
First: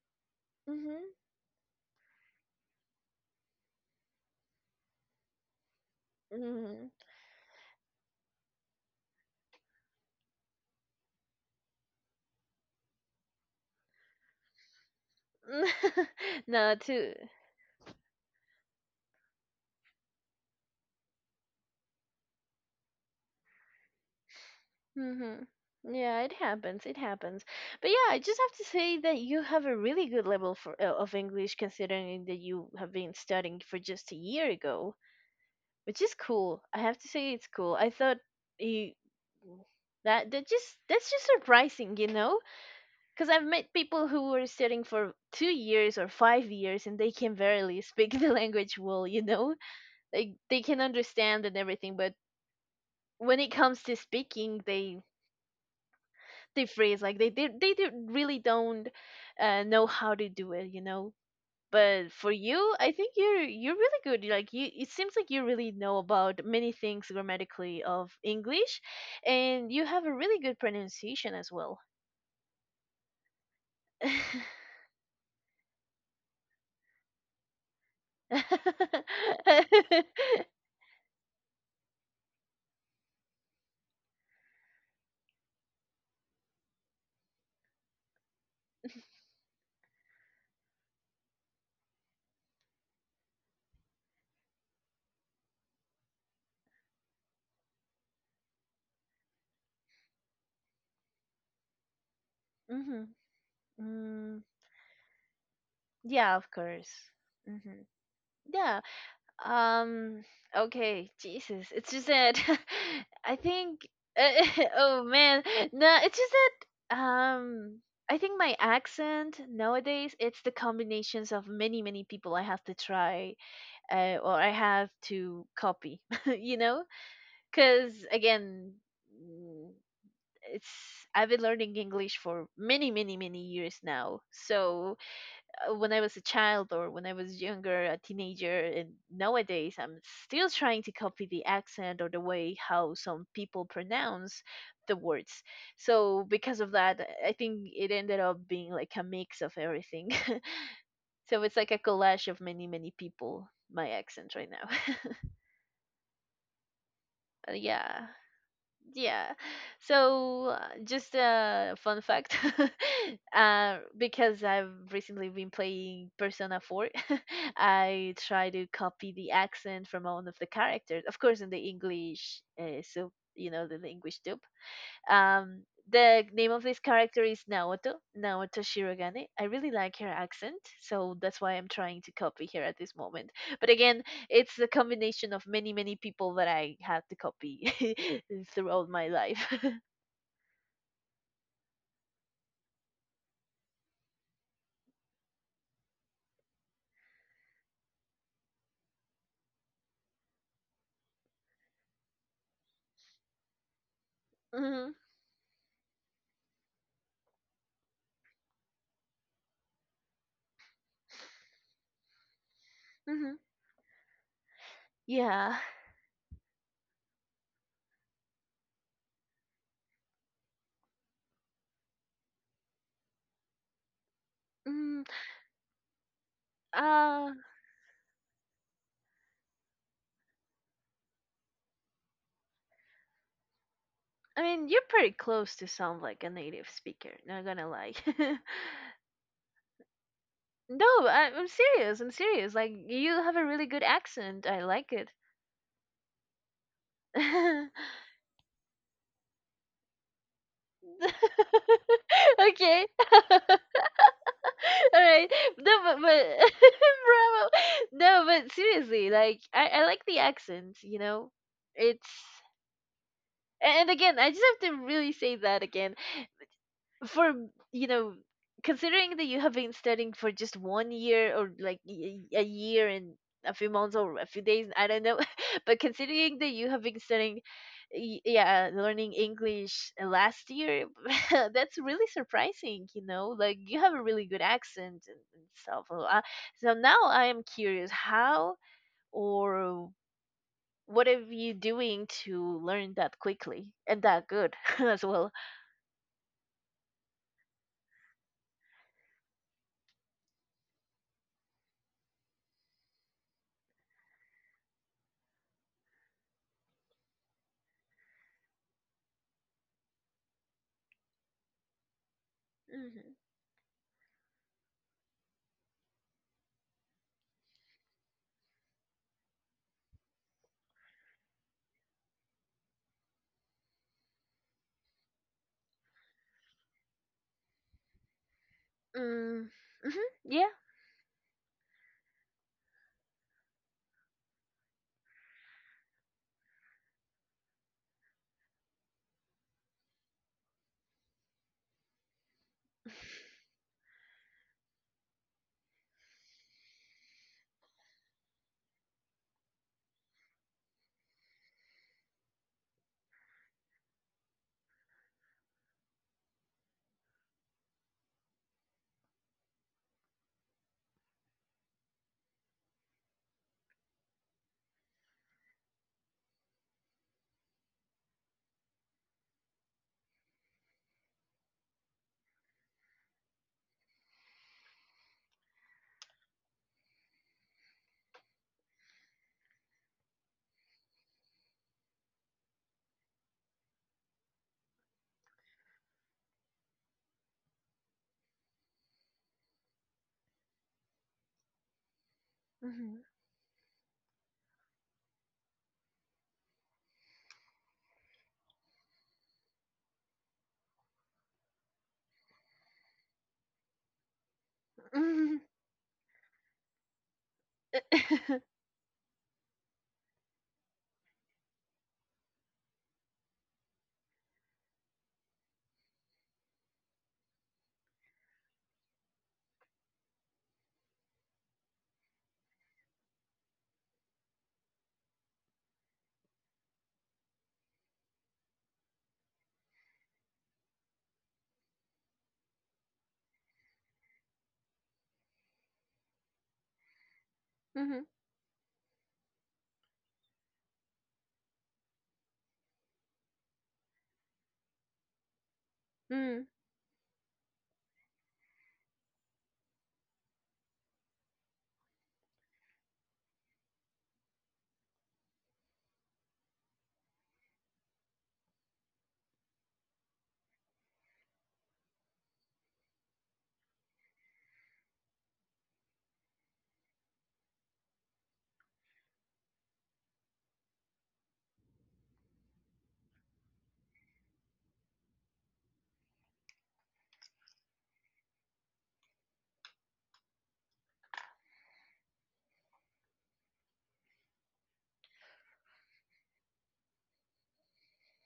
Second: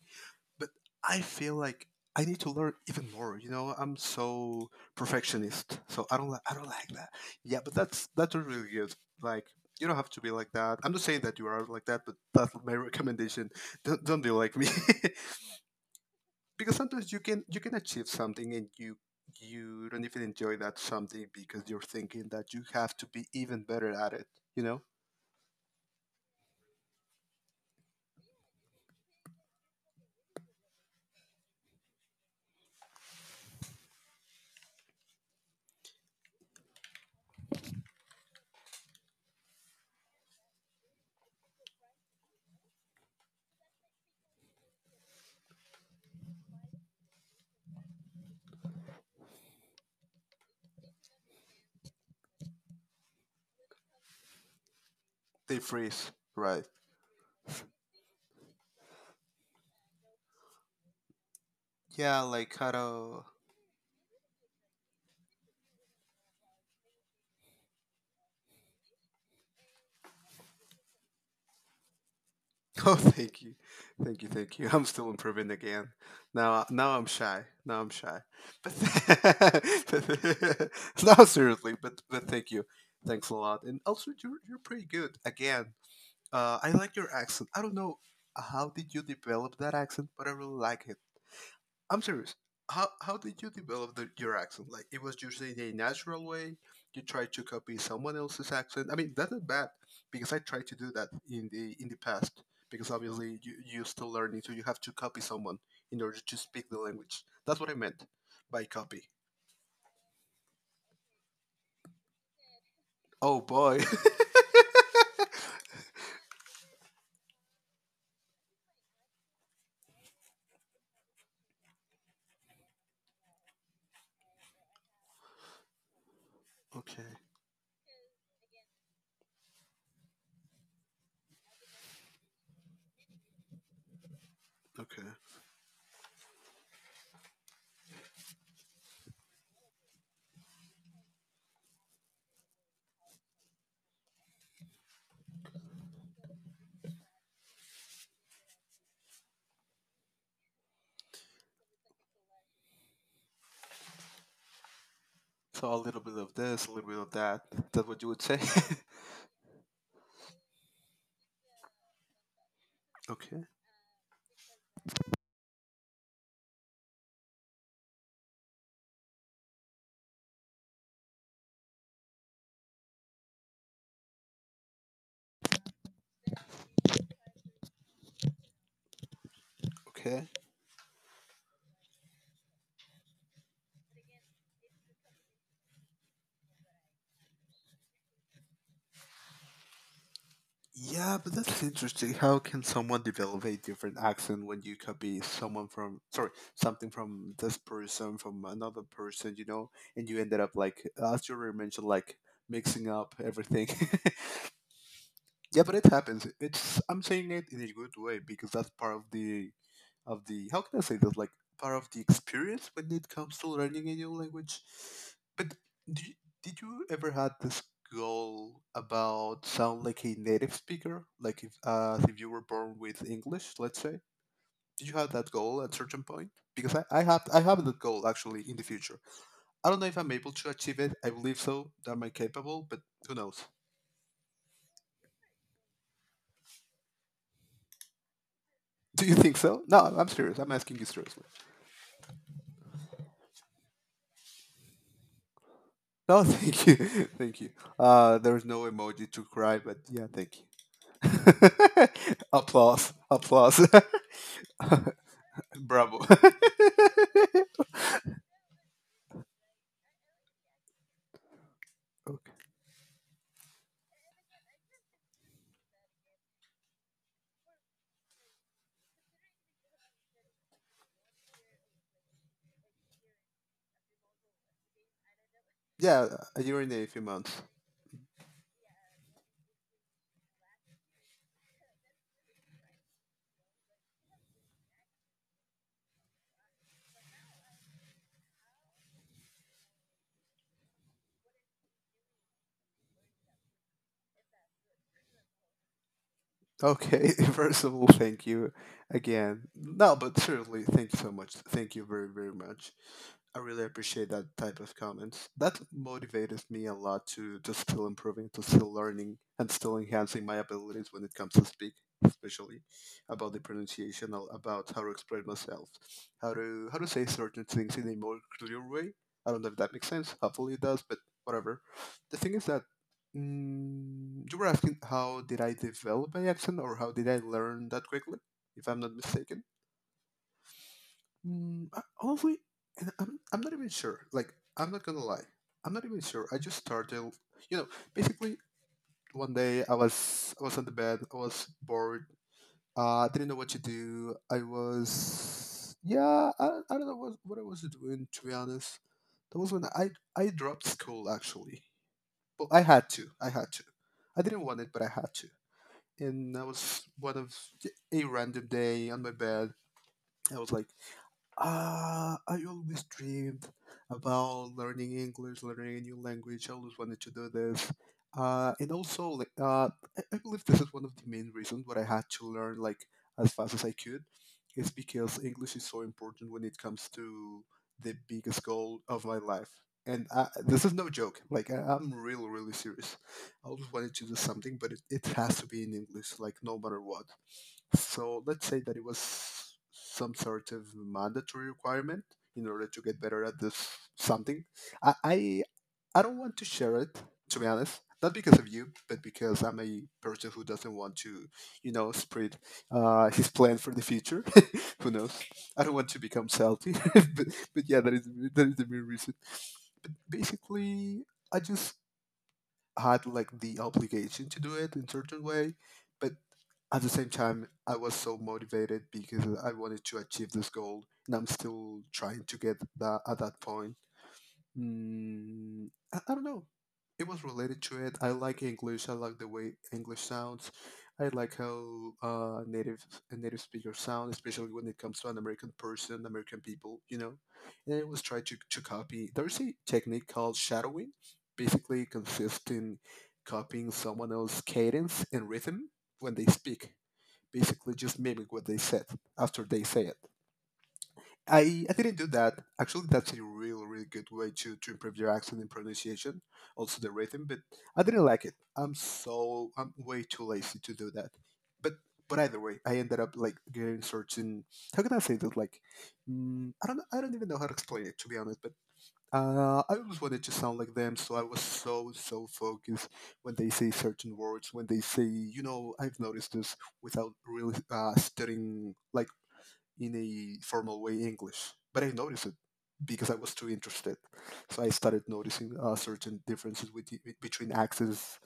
A: but
B: Mhm.
A: I feel like I need to learn even more. You know, I'm so perfectionist, so I don't li- I don't like
B: Mhm.
A: that. Yeah, but that's that's not really good. Like, you don't have to be like that. I'm not saying that you are like that, but that's my recommendation. Don't don't be like me,
B: <laughs>
A: <laughs>
B: no,
A: because sometimes
B: too.
A: you can you can achieve something and you you don't even enjoy that something because you're thinking that you have to be even better at it. You know,
B: Mhm. Yeah, it happens. It happens. But yeah, I just have to say that you have a really good level for, uh, of English considering that you have been studying for just a year ago, which is cool. I have to say it's cool. I thought you that that just that's just surprising, you know? Cuz I've met people who were studying for two years or five years and they can barely speak <laughs> the language well, you know? Like they can understand and everything, but when it comes to speaking, they
A: they freeze, right?
B: they freeze like they they, they do, really don't uh, know how to do it, you know. But
A: Yeah,
B: for
A: like how
B: you I think
A: to
B: you're you're really good. Like, you it seems like you really know about many things grammatically of English, and you have a really good pronunciation as well.
A: <laughs> Oh, thank you, thank you, thank
B: <laughs>
A: you. <laughs> I'm still improving again. Now, now I'm shy. Now I'm shy. But, <laughs> but <laughs> no, seriously. But but thank you. Thanks a lot. And also, you're you're pretty good. Again, uh, I like your accent. I don't know how did you develop that accent, but I really like, I'm serious. How how did you develop the, your accent? Like, it was just in a natural way. You tried to copy someone else's accent. I mean, that's not bad because I tried to do that in the in the past. Because
B: hmm.
A: obviously you you still learning,
B: mm,
A: so you have to copy someone in order
B: yeah,
A: to
B: of
A: speak the
B: course.
A: language. That's what I
B: Hmm.
A: meant by
B: Yeah.
A: copy.
B: Um. Okay. Jesus. It's just that <laughs> I
A: Oh boy.
B: think.
A: <laughs>
B: <laughs> oh man. No. It's just that. Um. I think my accent nowadays it's the combinations of many many people I have to try, uh, or I have to copy. <laughs> you know,
A: Okay.
B: because again, mm, it's, I've been learning English for many many many years now, so,
A: Okay.
B: uh, when I was a child or when I was younger, a teenager, and nowadays I'm still trying to copy the accent or the way how some people pronounce the words. So because of that, I think it ended up being like a mix of everything. <laughs> so it's like a collage of many, many people, my accent right now. <laughs>
A: So a little bit of this, a little bit of that.
B: Uh,
A: That's what
B: yeah.
A: you would say. <laughs>
B: Yeah. So, uh, just a fun fact, <laughs>
A: Okay.
B: uh, because I've recently been playing Persona four, <laughs> I try to copy the accent from one of the characters, of course, in the English, uh, so you know the, the English dub. Um, the name of this character is Naoto, Naoto Shirogane. I really like her
A: Okay.
B: accent, so that's why I'm trying to copy her at this moment. But again, it's a combination of many, many people that I had to copy <laughs> throughout my life.
A: Yeah, but that's interesting. How can someone develop a different accent when you copy someone from, sorry, something from this person, from another person, you know, and you ended up like, as you already mentioned, like mixing up everything.
B: <laughs> hmm.
A: <laughs> Yeah, but it happens. It's I'm saying it in a good way because that's part of the of the how can I say this, like part of the experience when it
B: Hmm.
A: comes to learning a new language. But
B: Yeah.
A: do you, did you ever had this goal about sound like a native speaker, like if as if you were born with English, let's say? Did you
B: Mm,
A: have that goal at certain point? Because I, I have
B: uh,
A: I have that goal actually in the future. I don't know if I'm able to achieve it. I believe so. That I'm capable, but who knows?
B: I mean, you're pretty close to sound like a native speaker, not gonna lie. <laughs>
A: <laughs> Do you think so? No, I'm serious. I'm asking you
B: No,
A: seriously.
B: I, I'm serious. I'm serious. Like, you have a really good accent. I like
A: No, <laughs> thank you, <laughs> thank you.
B: it. <laughs>
A: Uh, there's no emoji to cry, but yeah, thank you. <laughs>
B: <laughs> Okay.
A: applause,
B: <laughs> All
A: applause,
B: right.
A: <laughs>
B: No, but,
A: bravo.
B: but
A: <laughs>
B: <laughs> bravo. No, but seriously, like I, I like the accent, you know? It's
A: Okay.
B: a- and again, I just have to really say that again for you know considering that you have been studying for just one year or like y- a year and a few months or a few days, I don't know. <laughs> But
A: Yeah,
B: considering
A: a
B: that
A: year
B: you
A: and
B: have
A: a
B: been
A: few
B: studying
A: months.
B: y- yeah, learning English uh, last year, <laughs> that's really surprising, you know? Like you have a really good accent and and stuff, so, uh, so now I am curious how or what are you doing to learn that quickly and that good, <laughs> as well.
A: Okay, <laughs> first of all, thank you again. No, but certainly, thank you so much. Thank you very, very much. I really appreciate that type of comments. That motivated me a lot to, to still improving, to still learning, and still enhancing my abilities when it comes to speak, especially about the pronunciation, al- about how to express myself, how to how to say certain things in a more clear way. I don't know if that makes sense. Hopefully, it does, but whatever. The thing is that Mm, you were asking how did I develop my accent or how did I learn that quickly, if I'm not
B: Hmm.
A: mistaken?
B: Mm, yeah.
A: Mm, I- honestly, and I'm, I'm not even sure. Like, I'm not gonna lie. I'm not even sure. I just started, you know, basically one day I was I was on the bed, I was bored, uh, I didn't know what to do. I was, yeah, I, I don't know what, what I was doing, to be honest. That was when I, I dropped school, actually. Well, I had to. I had to. I didn't want it, but I had to. And I was one of a random day on my bed. I was like, uh, I always dreamed about learning English, learning a new language. I always wanted to do this. Uh, and also, like, uh, I, I, believe this is one of the main reasons what I had to learn like as fast as I could. It's because English is so important when it comes to the biggest goal of my life. And I, this is no joke. Like I, I'm really, really serious. I always wanted to do something, but it, it has to be in English, like no matter what. So let's say that it was some sort of mandatory requirement in order to
B: Mhm.
A: get better at this something. I I, I don't want to share it, to be honest, not because of you, but because I'm a person who doesn't want to, you know, spread uh, his plan for the future. <laughs> Who knows?
B: Mhm.
A: I don't want to become salty, <laughs> but, but yeah, that is that
B: <laughs>
A: is the main reason. But basically, I just had like the obligation to do it in certain way, but at the same time, I was so motivated because I wanted to achieve this goal, and I'm still trying to get that at that point. Mm, I, I don't know. It was related to it. I like English. I like the way English sounds. I like how uh, native a native speakers sound, especially when it comes to an American person, American people. You know, and I was
B: Mhm.
A: trying to to copy. There's a technique called shadowing, basically consists in copying someone else's cadence and rhythm when they
B: Mm.
A: speak. Basically, just mimic what they said after they say it. I, I didn't do that. Actually, that's a real, really good way to, to improve your accent and pronunciation, also the rhythm. But I didn't like it. I'm so I'm way too lazy to do that. But but either way, I ended up like getting certain. How can I say that? Like, mm, I don't know- I don't even know how to explain it, to be honest. But uh, I always wanted to sound like them, so I was so so focused when they say certain words. When they say, you know, I've noticed this without really uh, studying like in a formal way English, but I noticed it because I was too interested. So I started noticing uh, certain differences with, the- with- between accents,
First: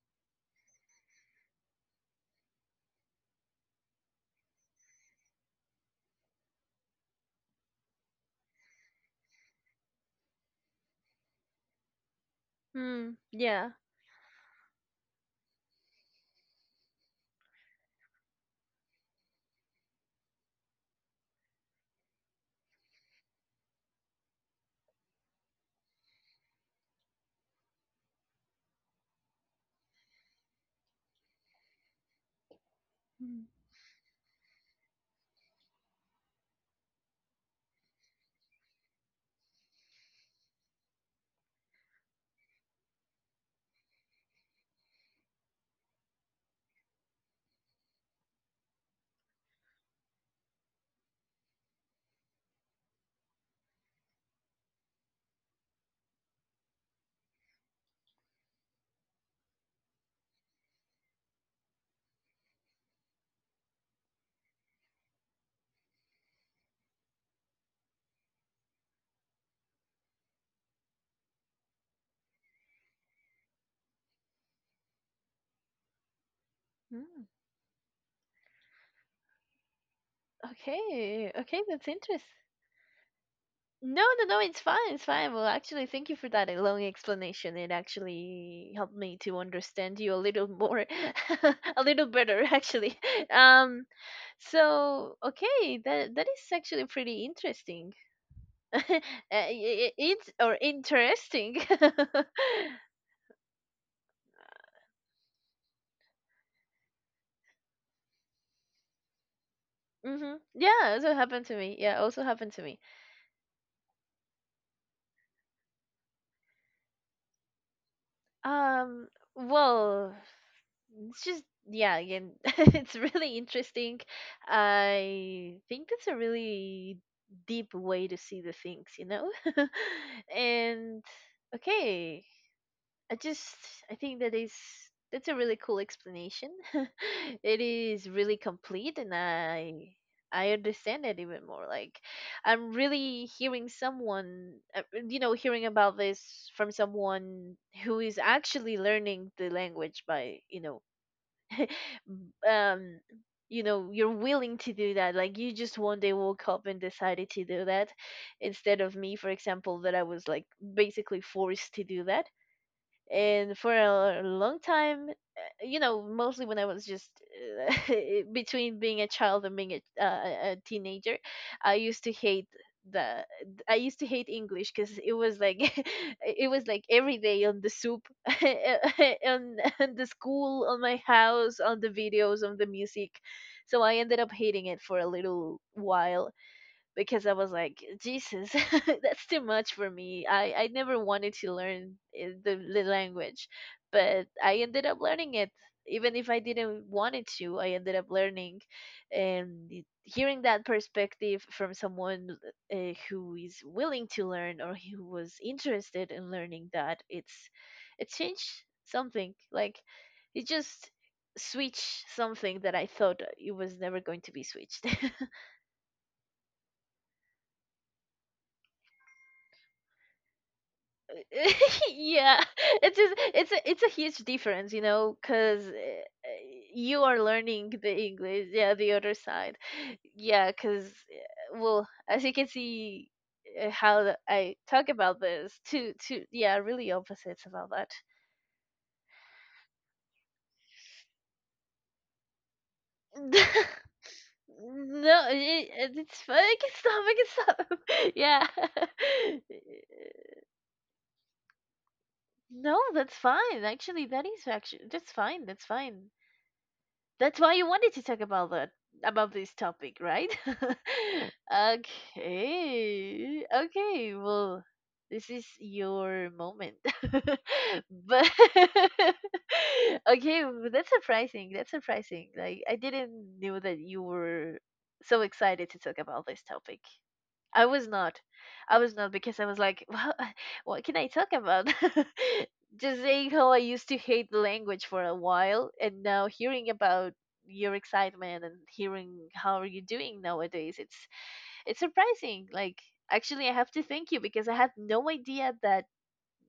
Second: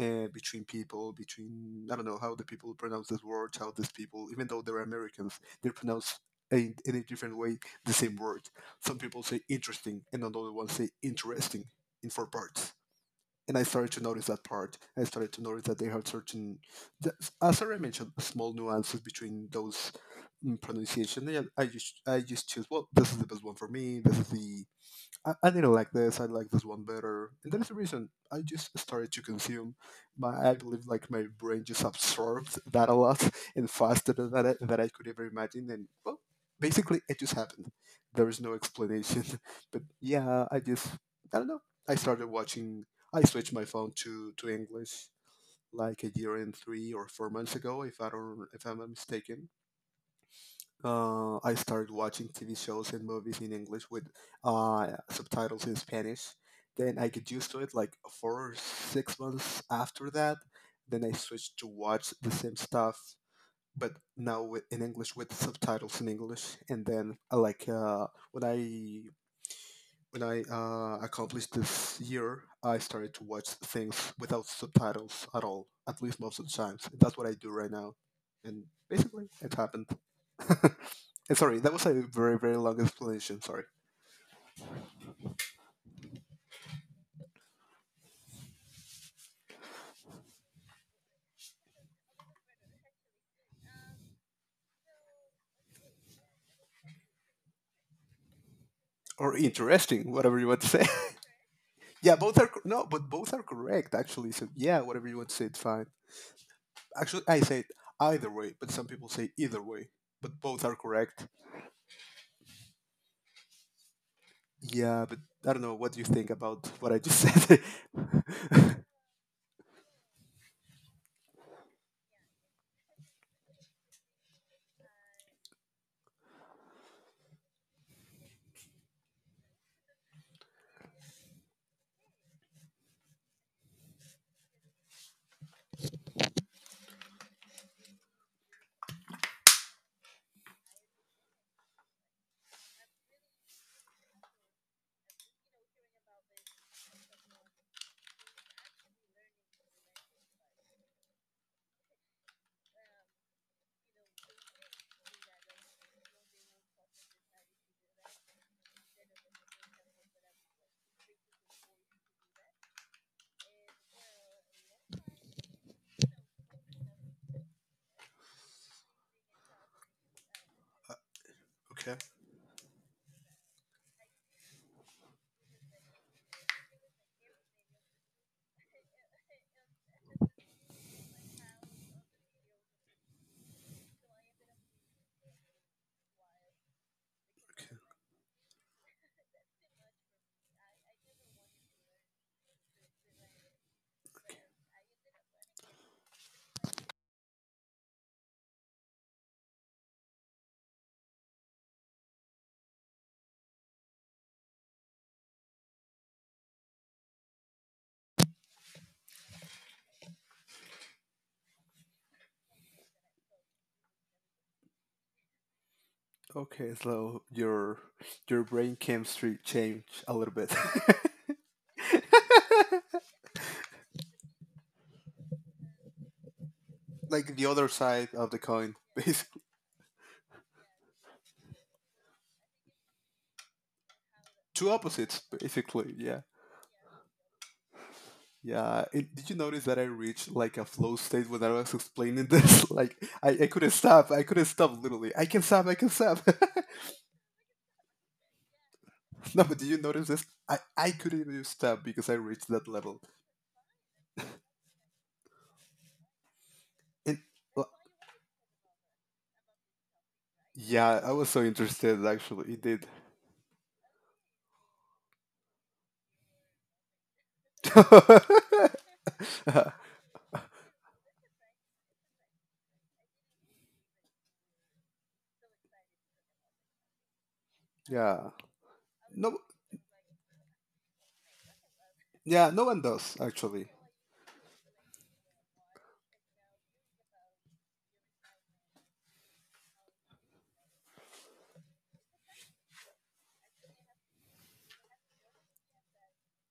A: uh, between people, between I don't know how the people pronounce this word, how these people, even though they're Americans, they pronounce in, in a different way the same word. Some people say interesting, and another one say interesting in four parts.
B: Mm.
A: And I
B: Yeah.
A: started to notice that part. I started to notice that they have certain, th- as I mentioned, small nuances between those mm, pronunciation. And I just I just choose well, this is the best one for me. This is the I, I didn't like this. I like this one better, and that is the reason I just started to consume. My I believe like my brain just absorbed that a lot
B: Mm.
A: <laughs> and faster than that I, that I could ever imagine. And well, basically, it just happened. There is no explanation. <laughs> But yeah, I just I don't know. I started watching. I switched my phone to to English like a year and three or four months ago, if I don't if I'm not mistaken. uh, I started watching T V shows and movies in English with uh, subtitles in Spanish. Then I get used to it like four or six months after that. Then I switched to watch the same stuff, but now with, in English with subtitles in English. And then uh, like uh, when I when I uh, accomplished this year, I started to watch things without subtitles at all, at least most of the times. That's what
B: Mm.
A: I do right now, and basically it happened.
B: Okay.
A: Eh, Sorry,
B: Okay,
A: that was
B: that's
A: a
B: interesting.
A: very, very long explanation. Sorry.
B: No, no, no, it's fine. It's fine. Well, actually, thank you for that uh, long explanation. It actually helped me to understand you a little more, <laughs> a little better, actually. <laughs> Um, so okay, that that is actually pretty interesting. <laughs> Uh,
A: Or
B: i- i-
A: interesting,
B: it's
A: whatever you
B: or
A: want to say.
B: interesting. <laughs>
A: <laughs> Yeah, both are cor- no, but both are correct actually. So yeah, whatever you want to say, it's fine. Actually, I say it either way, but some people say either way,
B: Mm-hmm.
A: but both
B: Yeah,
A: are
B: also
A: correct.
B: happened to me. Yeah, also happened to me.
A: Yeah, but I don't know what do you think about what I just <laughs> said.
B: Um, well, it's just yeah, again, <laughs> it's really interesting. I think that's a really deep way to see the things, you know? <laughs> And okay, I just I think that is that's a really cool explanation. <laughs> It is really complete, and I I understand it even more. Like I'm really hearing someone, uh, you know hearing about this from someone who is actually learning the language by, you know, <laughs> b- um you know, you're willing to do that, like you just one day woke up and decided to do that instead of me, for example, that I was like basically forced to do that. And for a long time, uh, you know mostly when I was just uh, <laughs> between being a child and being a, uh, a teenager, I
A: Okay.
B: used to hate the I used to hate English because it was like <laughs> it was like every day on the soup, <laughs> on, on the school, on my house, on the videos, on the music. So I ended up hating it for a little while because I was like, Jesus, <laughs> that's too much for me. I, I never wanted to learn uh, the, the language, but
A: Okay.
B: I ended up learning it. Even if I didn't want it to, I ended up learning. And it- hearing that perspective from someone, uh, who is willing to learn or who was interested in learning that, it's it changed something. Like it just switched something that I thought it was never going to be switched. <laughs>
A: Okay, so your your brain chemistry changed a little bit.
B: <laughs> Yeah, it's just, it's a it's a huge difference, you know, because you
A: <laughs>
B: are
A: Like the other
B: learning the
A: side of the
B: English,
A: coin,
B: yeah, the other
A: basically.
B: side. Yeah, because well, as you can see, uh, how the- I
A: Two
B: talk
A: opposites,
B: about this
A: basically,
B: two
A: yeah.
B: two, yeah, really opposites about that.
A: Yeah, it, did you notice that I reached like a flow state when I was explaining this? <laughs> Like,
B: <laughs>
A: I,
B: No,
A: I couldn't stop. I couldn't stop, literally. I can stop. I can
B: it,
A: stop.
B: it's fine, I can stop, i can stop <laughs> Yeah. <laughs>
A: <laughs> No, but did you notice this? I, I couldn't even stop because I reached that
B: No,
A: level.
B: that's fine. Actually, that is actually that's fine, that's fine.
A: And
B: That's why
A: uh,
B: you wanted to talk about that about this topic, right?
A: yeah, I was so
B: <laughs>
A: interested, actually. It did.
B: Okay. Okay. Well, this is your moment. <laughs> But
A: <laughs>
B: <laughs> okay, well, that's surprising. That's surprising. Like I didn't knew that you were so excited to talk about this topic. I was not.
A: Yeah.
B: I was not
A: No,
B: because I was like, well, <laughs> what can I talk about?
A: yeah,
B: <laughs>
A: no one
B: Just
A: does,
B: saying how I
A: actually.
B: used to hate the language for a while, and now hearing about your excitement and hearing how are you doing nowadays, it's it's surprising. Like, actually, I have to thank you because I had no idea that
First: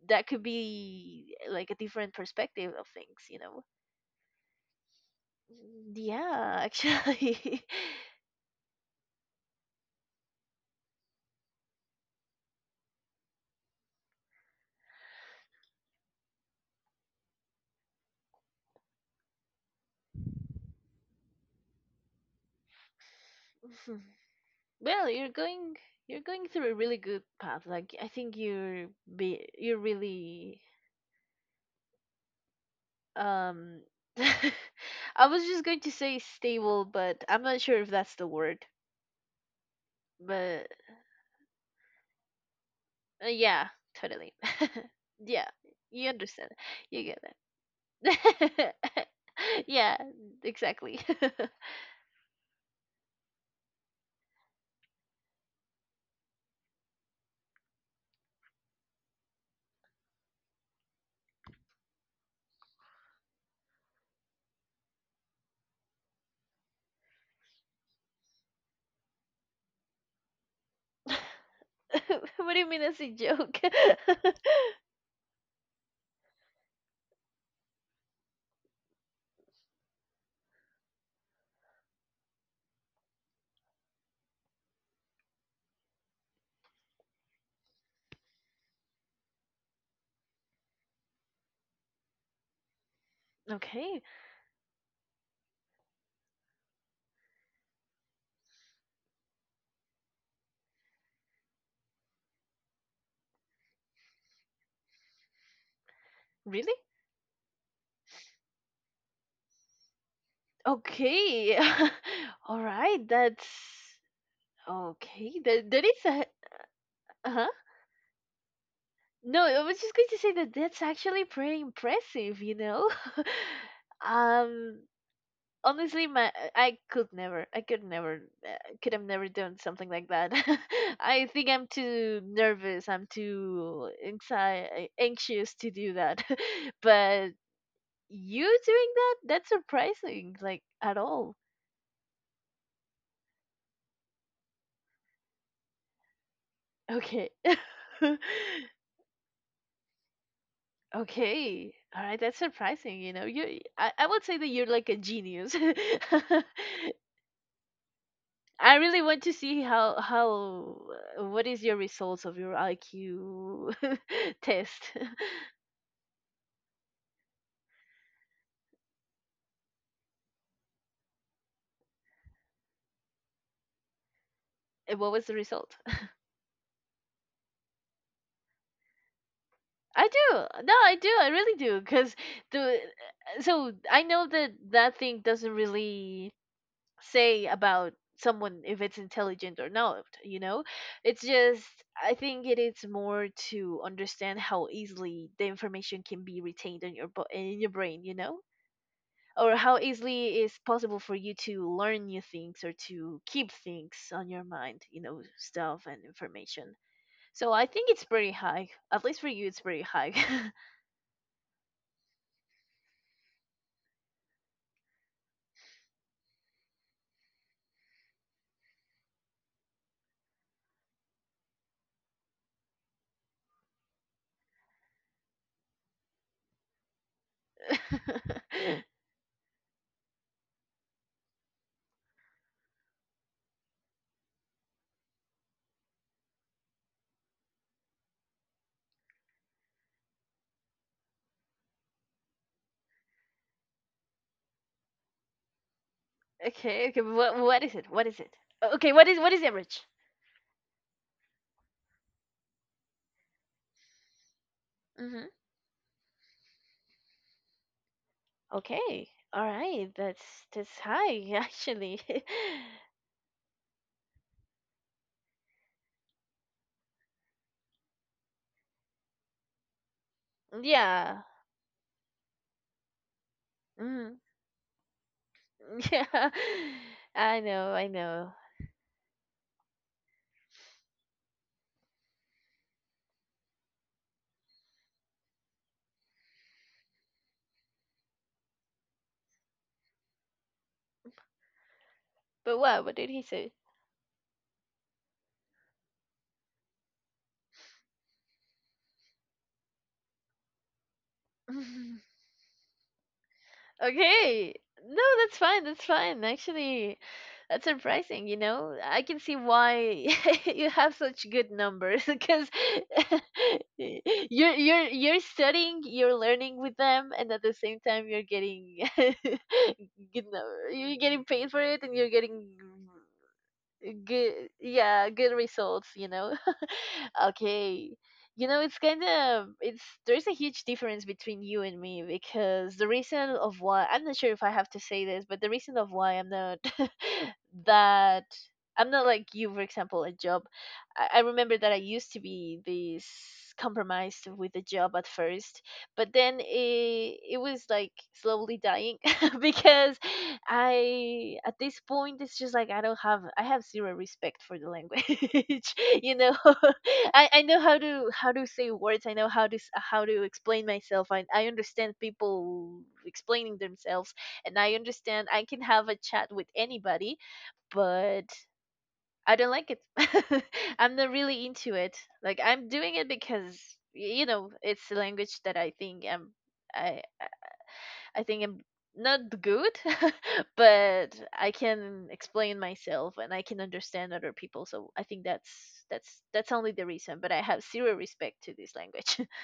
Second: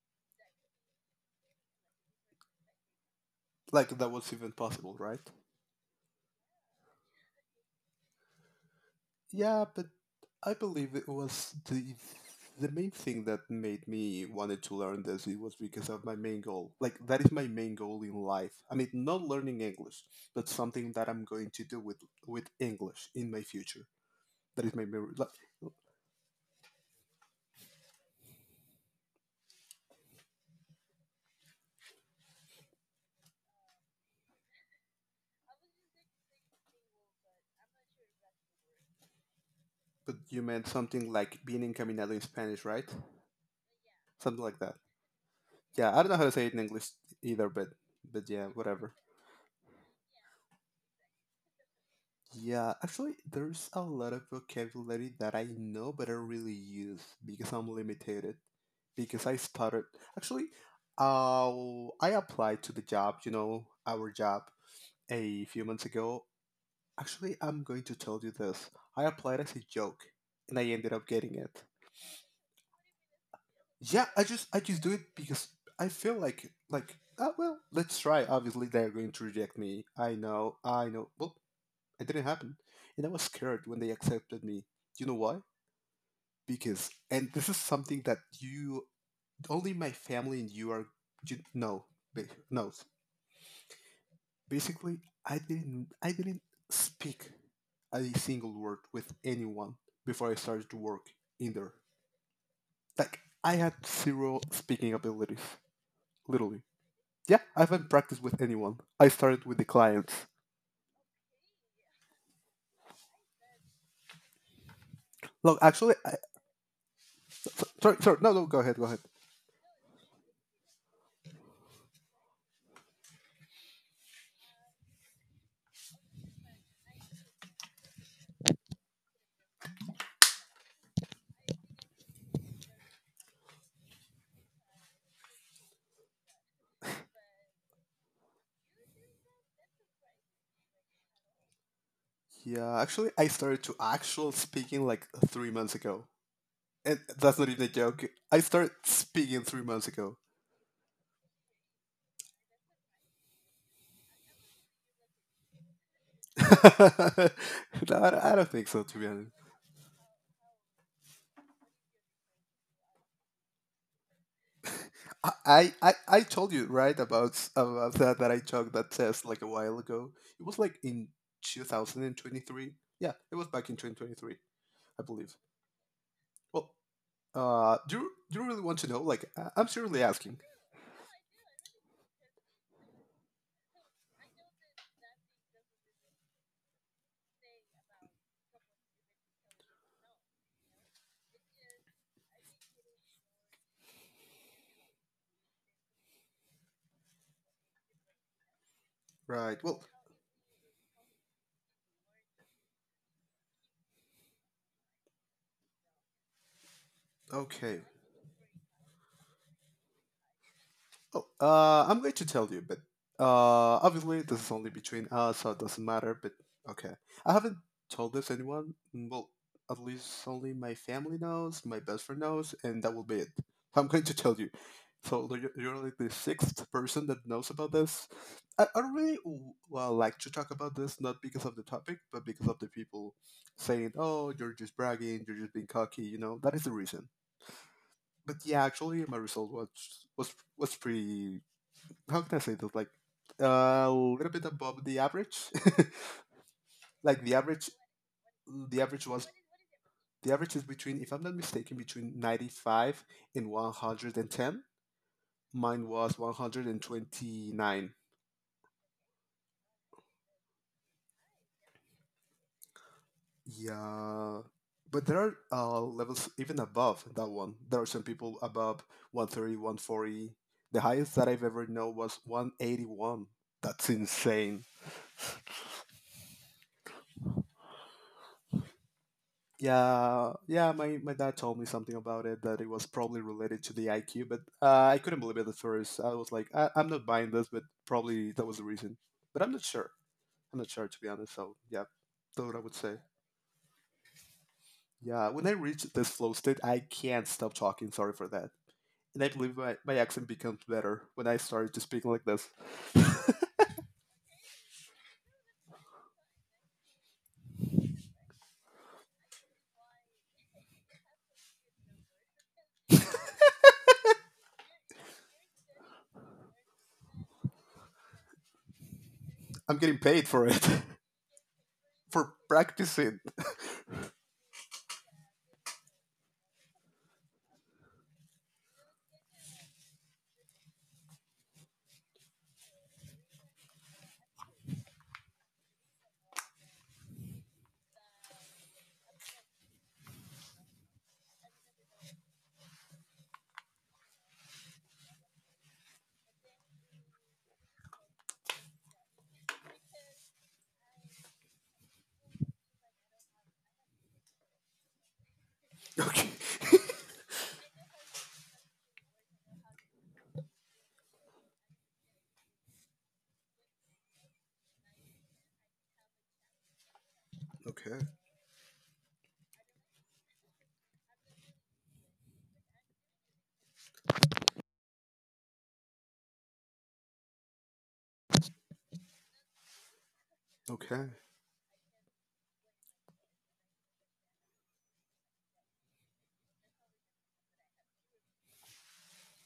B: that could be eh, like a different perspective of things. You know?
A: Like, that was even possible, right?
B: Mm, yeah, actually.
A: Yeah, but I believe it was the the main thing that made me wanted to learn this. It was because of my main goal. Like that is my main goal in life. I mean, not learning English, but something that I'm going to do with with English in my future.
B: <laughs>
A: That is my
B: Well,
A: main. Like,
B: you're going you're going through a really good path. Like I think you're be you're really um <laughs> I was just going to say stable, but I'm not sure if that's the word.
A: but you meant
B: But
A: something like being encaminado in Spanish, right?
B: uh, yeah, totally.
A: Something like
B: <laughs>
A: that.
B: Yeah,
A: Yeah, I don't
B: you
A: know how to say
B: understand.
A: it in English
B: You get
A: either, but but yeah,
B: it.
A: whatever.
B: <laughs> Yeah, exactly. <laughs>
A: Yeah, actually, there's a lot of vocabulary that I know but I really use because I'm limited. Because I started actually, uh, I applied to the job, you know, our job a few months ago. Actually, I'm going to tell you this. I applied as a joke, and I ended up getting it.
B: What do you mean as a joke?
A: Yeah, I just I just do it because I feel like like ah well, let's try. Obviously, they're going to reject me. I know, I know. Well, it didn't happen. And I was scared when they accepted me. Do you know why? Because, and this is something that you, only my family and you are, you know, ba- knows.
B: <laughs> Okay,
A: Basically, I didn't, I didn't speak a single word with anyone before I started to work in there. Like, I had zero speaking abilities, literally.
B: really?
A: Yeah, I haven't practiced with anyone. I started with the clients.
B: Okay. <laughs> All right, that's okay,
A: Look,
B: that that
A: actually,
B: is
A: I,
B: a uh-huh.
A: sorry, sorry, no, no, go ahead, go ahead.
B: No, I was just going to say that that's actually pretty impressive, you know? <laughs> Um, honestly, my I could never, I could never, uh, could have never done something like that. <laughs> I think I'm too nervous, I'm too anxi- anxious to do that. <laughs> But you doing that, that's surprising, like at all.
A: Yeah, actually, I started to actual speaking like three months ago, and
B: Okay.
A: that's not even a joke.
B: <laughs>
A: I started speaking three months ago.
B: Okay. All right. That's surprising. You know, you, I, I would say that you're like a genius. <laughs>
A: <laughs> No, I I don't think
B: I
A: so, to
B: really
A: be
B: want
A: honest.
B: to see how, how, uh, what is your results of your I Q <laughs> test? <laughs>
A: I, I, I I told you right about s- about that that I took that test like a while ago. It was like in two thousand twenty-three. Yeah, it was back in twenty twenty-three,
B: And
A: I
B: what was the
A: believe.
B: result?
A: Well, uh, do you, do you really want to know? Like, I- I'm seriously
B: I
A: asking.
B: do. No, I do. I really do. Cause the, uh, so I know that that thing doesn't really say about someone if it's intelligent or not, you know. It's just I think it is more to understand how easily the information can be retained in your bo- in your brain, you know, or
A: Right.
B: how
A: Well,
B: easily is possible for you to learn new things or to keep things on your mind, you know, stuff and information. So I
A: okay.
B: think it's pretty high, at least for you, it's pretty high.
A: Oh, uh, I'm going to tell you, but uh, obviously this is only between us, so it doesn't matter. But okay, I haven't told this anyone. mm, Well, at least only my family knows, my best friend knows, and that will be it. So I'm going to tell you. So you're you're like the sixth person that knows about this. I, I
B: <laughs>
A: really w- well like to talk about this, not because of the topic, but because of the people saying, "Oh, you're just bragging, you're just being cocky." You know, that is the reason. But yeah, actually, my result was was was pretty how can I say that? Like uh, a little bit above the average.
B: Okay, okay,
A: <laughs> Like the
B: what, what
A: average,
B: is it, what is it?
A: the
B: Okay,
A: average
B: what is
A: was
B: what is average?
A: the average is between, if I'm not mistaken, between ninety-five and a hundred and ten.
B: Mm-hmm.
A: Mine was a hundred and twenty-nine.
B: Okay. All right. That's that's high <laughs> actually.
A: Yeah, but there are uh, levels even above that one. There are some people above one thirty, one forty.
B: <laughs>
A: The highest
B: Yeah.
A: that I've ever known was a hundred and eighty-one. That's
B: Mm.
A: insane.
B: <laughs> Yeah. I know. I know.
A: Yeah, yeah. My, my dad told me something about it that it was probably related to the I Q, but uh, I couldn't believe it at first. I was like, I, I'm not buying this, but probably that was the reason. But I'm not sure. I'm not sure, to be honest. So yeah, that's what
B: But
A: I would
B: what?
A: say.
B: What did he say?
A: Yeah, when I reach this flow state, I can't stop talking. Sorry for that. And I believe my, my accent becomes better when I started to speak
B: <laughs>
A: like this.
B: Okay. No, that's fine. That's fine. Actually, that's surprising, you know? I can see why <laughs> you have such good numbers <laughs> because <laughs> you're you're you're studying, you're learning with them, and at the same time you're getting <laughs>
A: I'm getting
B: good
A: paid for it,
B: number. You're
A: <laughs>
B: getting paid for it, and you're
A: for
B: getting
A: practicing.
B: good yeah good results, you know. <laughs> Okay, you know, it's kind of it's there's a huge difference between you and me, because the reason of why I'm not sure if I have to say this, but the reason of why I'm not <laughs> that I'm not like you, for example, a job, I, I remember that I used to be this compromised with the job at first, but then it, it was like slowly dying <laughs> because I at this point it's just like I don't have I have zero respect for the language. <laughs> You
A: Okay.
B: know,
A: <laughs>
B: <laughs> I, I know how to how to say words. I know how to s- how to explain myself. I I understand people explaining themselves, and I understand I can have a chat with anybody,
A: Okay.
B: but. I don't like it. <laughs> I'm not really into it. Like I'm doing it because y- you know it's a language that I think I'm I I think I'm not good, <laughs>
A: Okay.
B: but I can explain myself and I can understand other people. So I think that's that's that's only the reason. But I have zero respect to this language. <laughs>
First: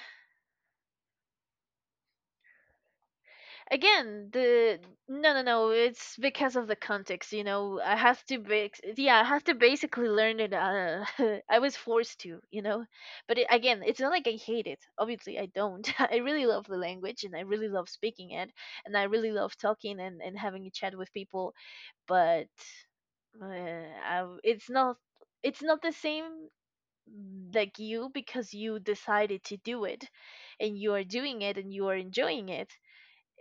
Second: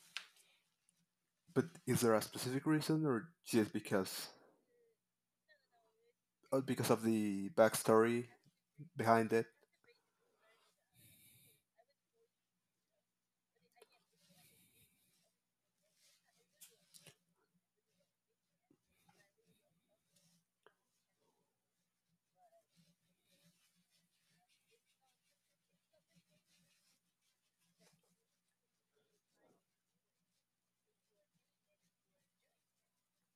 A: But is there a specific reason or just
B: Again,
A: because?
B: the no no no, it's because
A: Uh,
B: of the
A: because of
B: context. You
A: the
B: know, I have
A: backstory
B: to ba- yeah, I
A: behind
B: have
A: it,
B: to basically learn it. Uh, <laughs> I was forced to, you know. But it, again, it's not like I hate it. Obviously, I don't. <laughs> I really love the language, and I really love speaking it, and I really love talking and, and having a chat with people. But uh, I, it's not it's not the same like you, because you decided to do it, and you are doing it, and you are enjoying it.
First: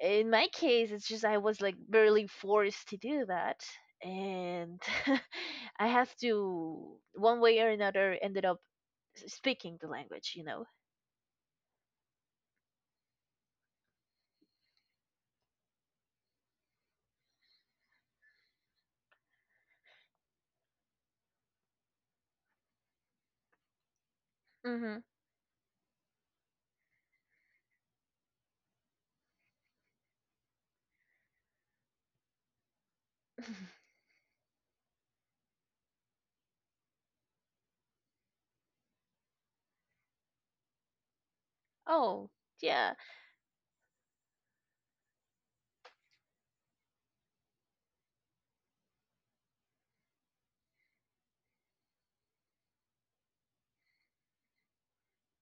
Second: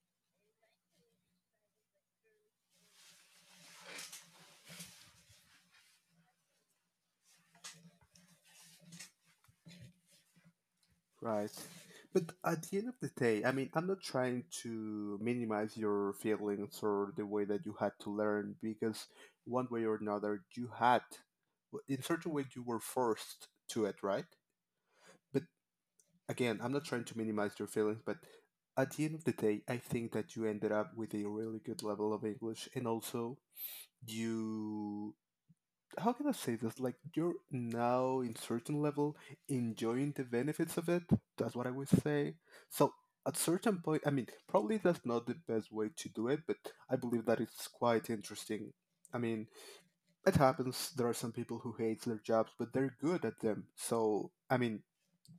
B: In my case, it's just I was like barely forced to do that, and <laughs> I have to one way or another ended up s- speaking the language, you know.
A: right? But at the end of the day, I mean, I'm not trying to minimize your feelings or the way that you had to learn because one way or another, you had, well, in certain way, you were forced to it, right?
B: Mhm.
A: But again, I'm not trying to minimize your feelings, but at the end of the day, I think that you ended up with a really good level of English and also you how can I say this? Like you're now in certain level enjoying the benefits of it. That's what I would
B: Oh,
A: say.
B: yeah.
A: So at certain point, I mean, probably that's not the best way to do it, but I believe that it's quite interesting. I mean, it happens. There are some people who hate their jobs, but they're good at them. So I mean,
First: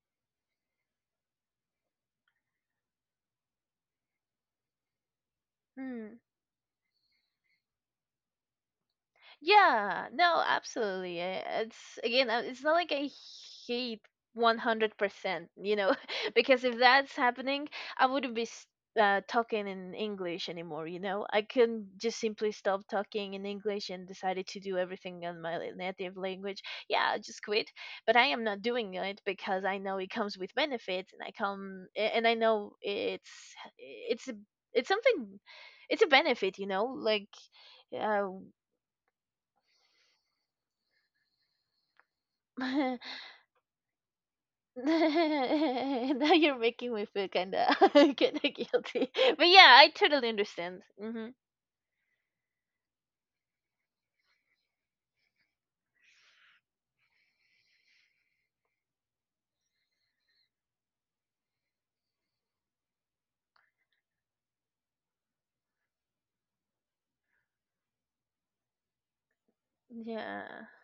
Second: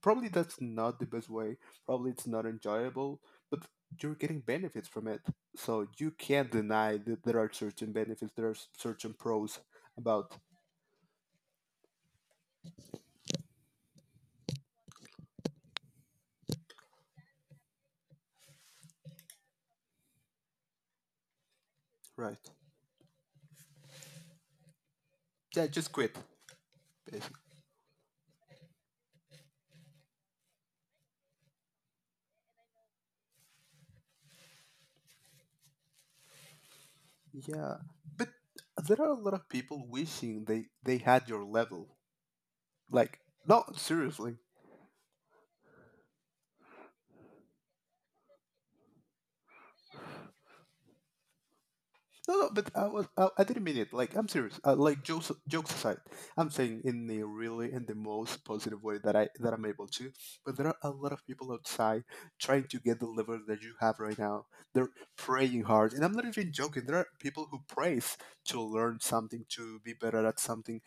A: probably that's not the best way. Probably it's not enjoyable, but you're getting benefits from it. So you
B: Hmm.
A: can't deny that there are certain benefits. There are certain pros
B: Yeah,
A: about.
B: no, absolutely. eh, It's again, uh, it's not like I hate one hundred percent, you know, <laughs> because if that's happening, I wouldn't be s- uh, talking in English anymore, you know. I can just
A: Right.
B: simply stop talking in English and decided to do everything in my
A: Yeah,
B: la-
A: just quit,
B: native language. Yeah, I
A: basically.
B: just quit. But I am not doing it because I know it comes with benefits, and I come a- and I know it's it's a- it's something, it's a benefit, you know, like
A: Yeah, but
B: uh
A: there are a lot of people wishing they they had your level. Like,
B: <laughs>
A: no, seriously.
B: <laughs> Now you're making me feel kinda <laughs> kinda guilty. <laughs> But yeah, I totally understand. Mhm.
A: No, no, but I was I, I didn't mean it. Like I'm serious. Uh, like jokes jokes aside, I'm saying in the really in the most positive way that I that I'm able to. But there are a lot of people outside trying to get the level that you have right now. They're praying hard, and I'm not even joking. There are people who prays to learn something, to be better at
B: Yeah.
A: something.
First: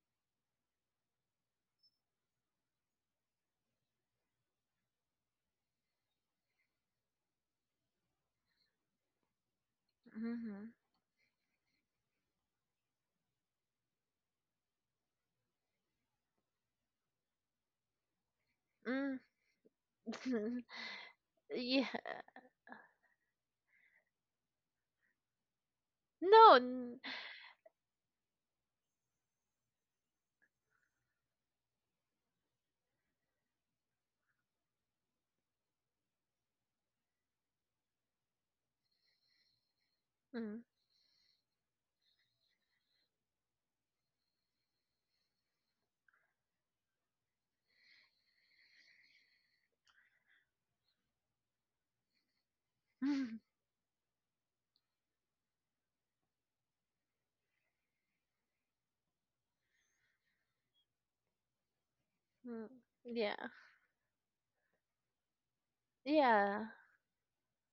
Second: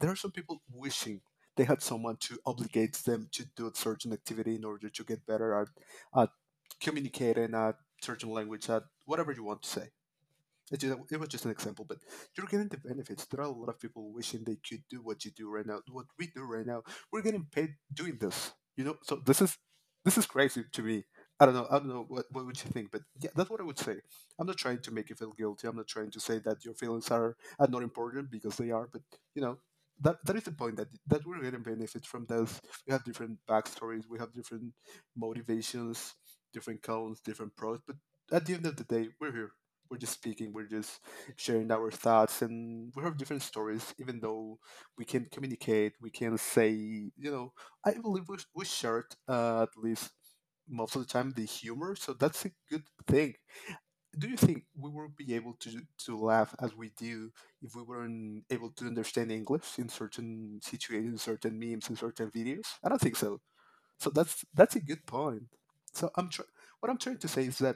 A: There are some people wishing they had someone to obligate them to do a certain activity in order to get better at at communicating, at certain language, at whatever you want to say.
B: Mhm.
A: It's just, it was just an example, but you're getting the benefits. There are a lot of people wishing they could do what you do right now, what we do right now. We're getting paid doing this, you know. So
B: Mm.
A: this is this is crazy
B: <laughs>
A: to me. I don't know. I don't
B: Yeah.
A: know what what would you think, but yeah, that's what I would say. I'm not trying to make you feel guilty. I'm not trying to say
B: No.
A: that your
B: n-
A: feelings are are not important because they are. But you know, that that is the point that that we're getting benefits from this. We have different backstories. We have different motivations, different counts, different pros. But at the end of the day, we're here we're just speaking,
B: Mm.
A: we're just sharing our thoughts, and we have different stories. Even though we can communicate, we can say, you know, I believe we, we shared uh, at least most of the time the humor, so that's a good thing.
B: <laughs>
A: Do you think we will be able to to laugh as we do if we weren't able to understand English in certain situations, certain memes, in certain videos?
B: Mm.
A: I don't think so.
B: Yeah.
A: So that's that's a good point. So I'm tr-
B: Yeah.
A: what I'm trying to say is that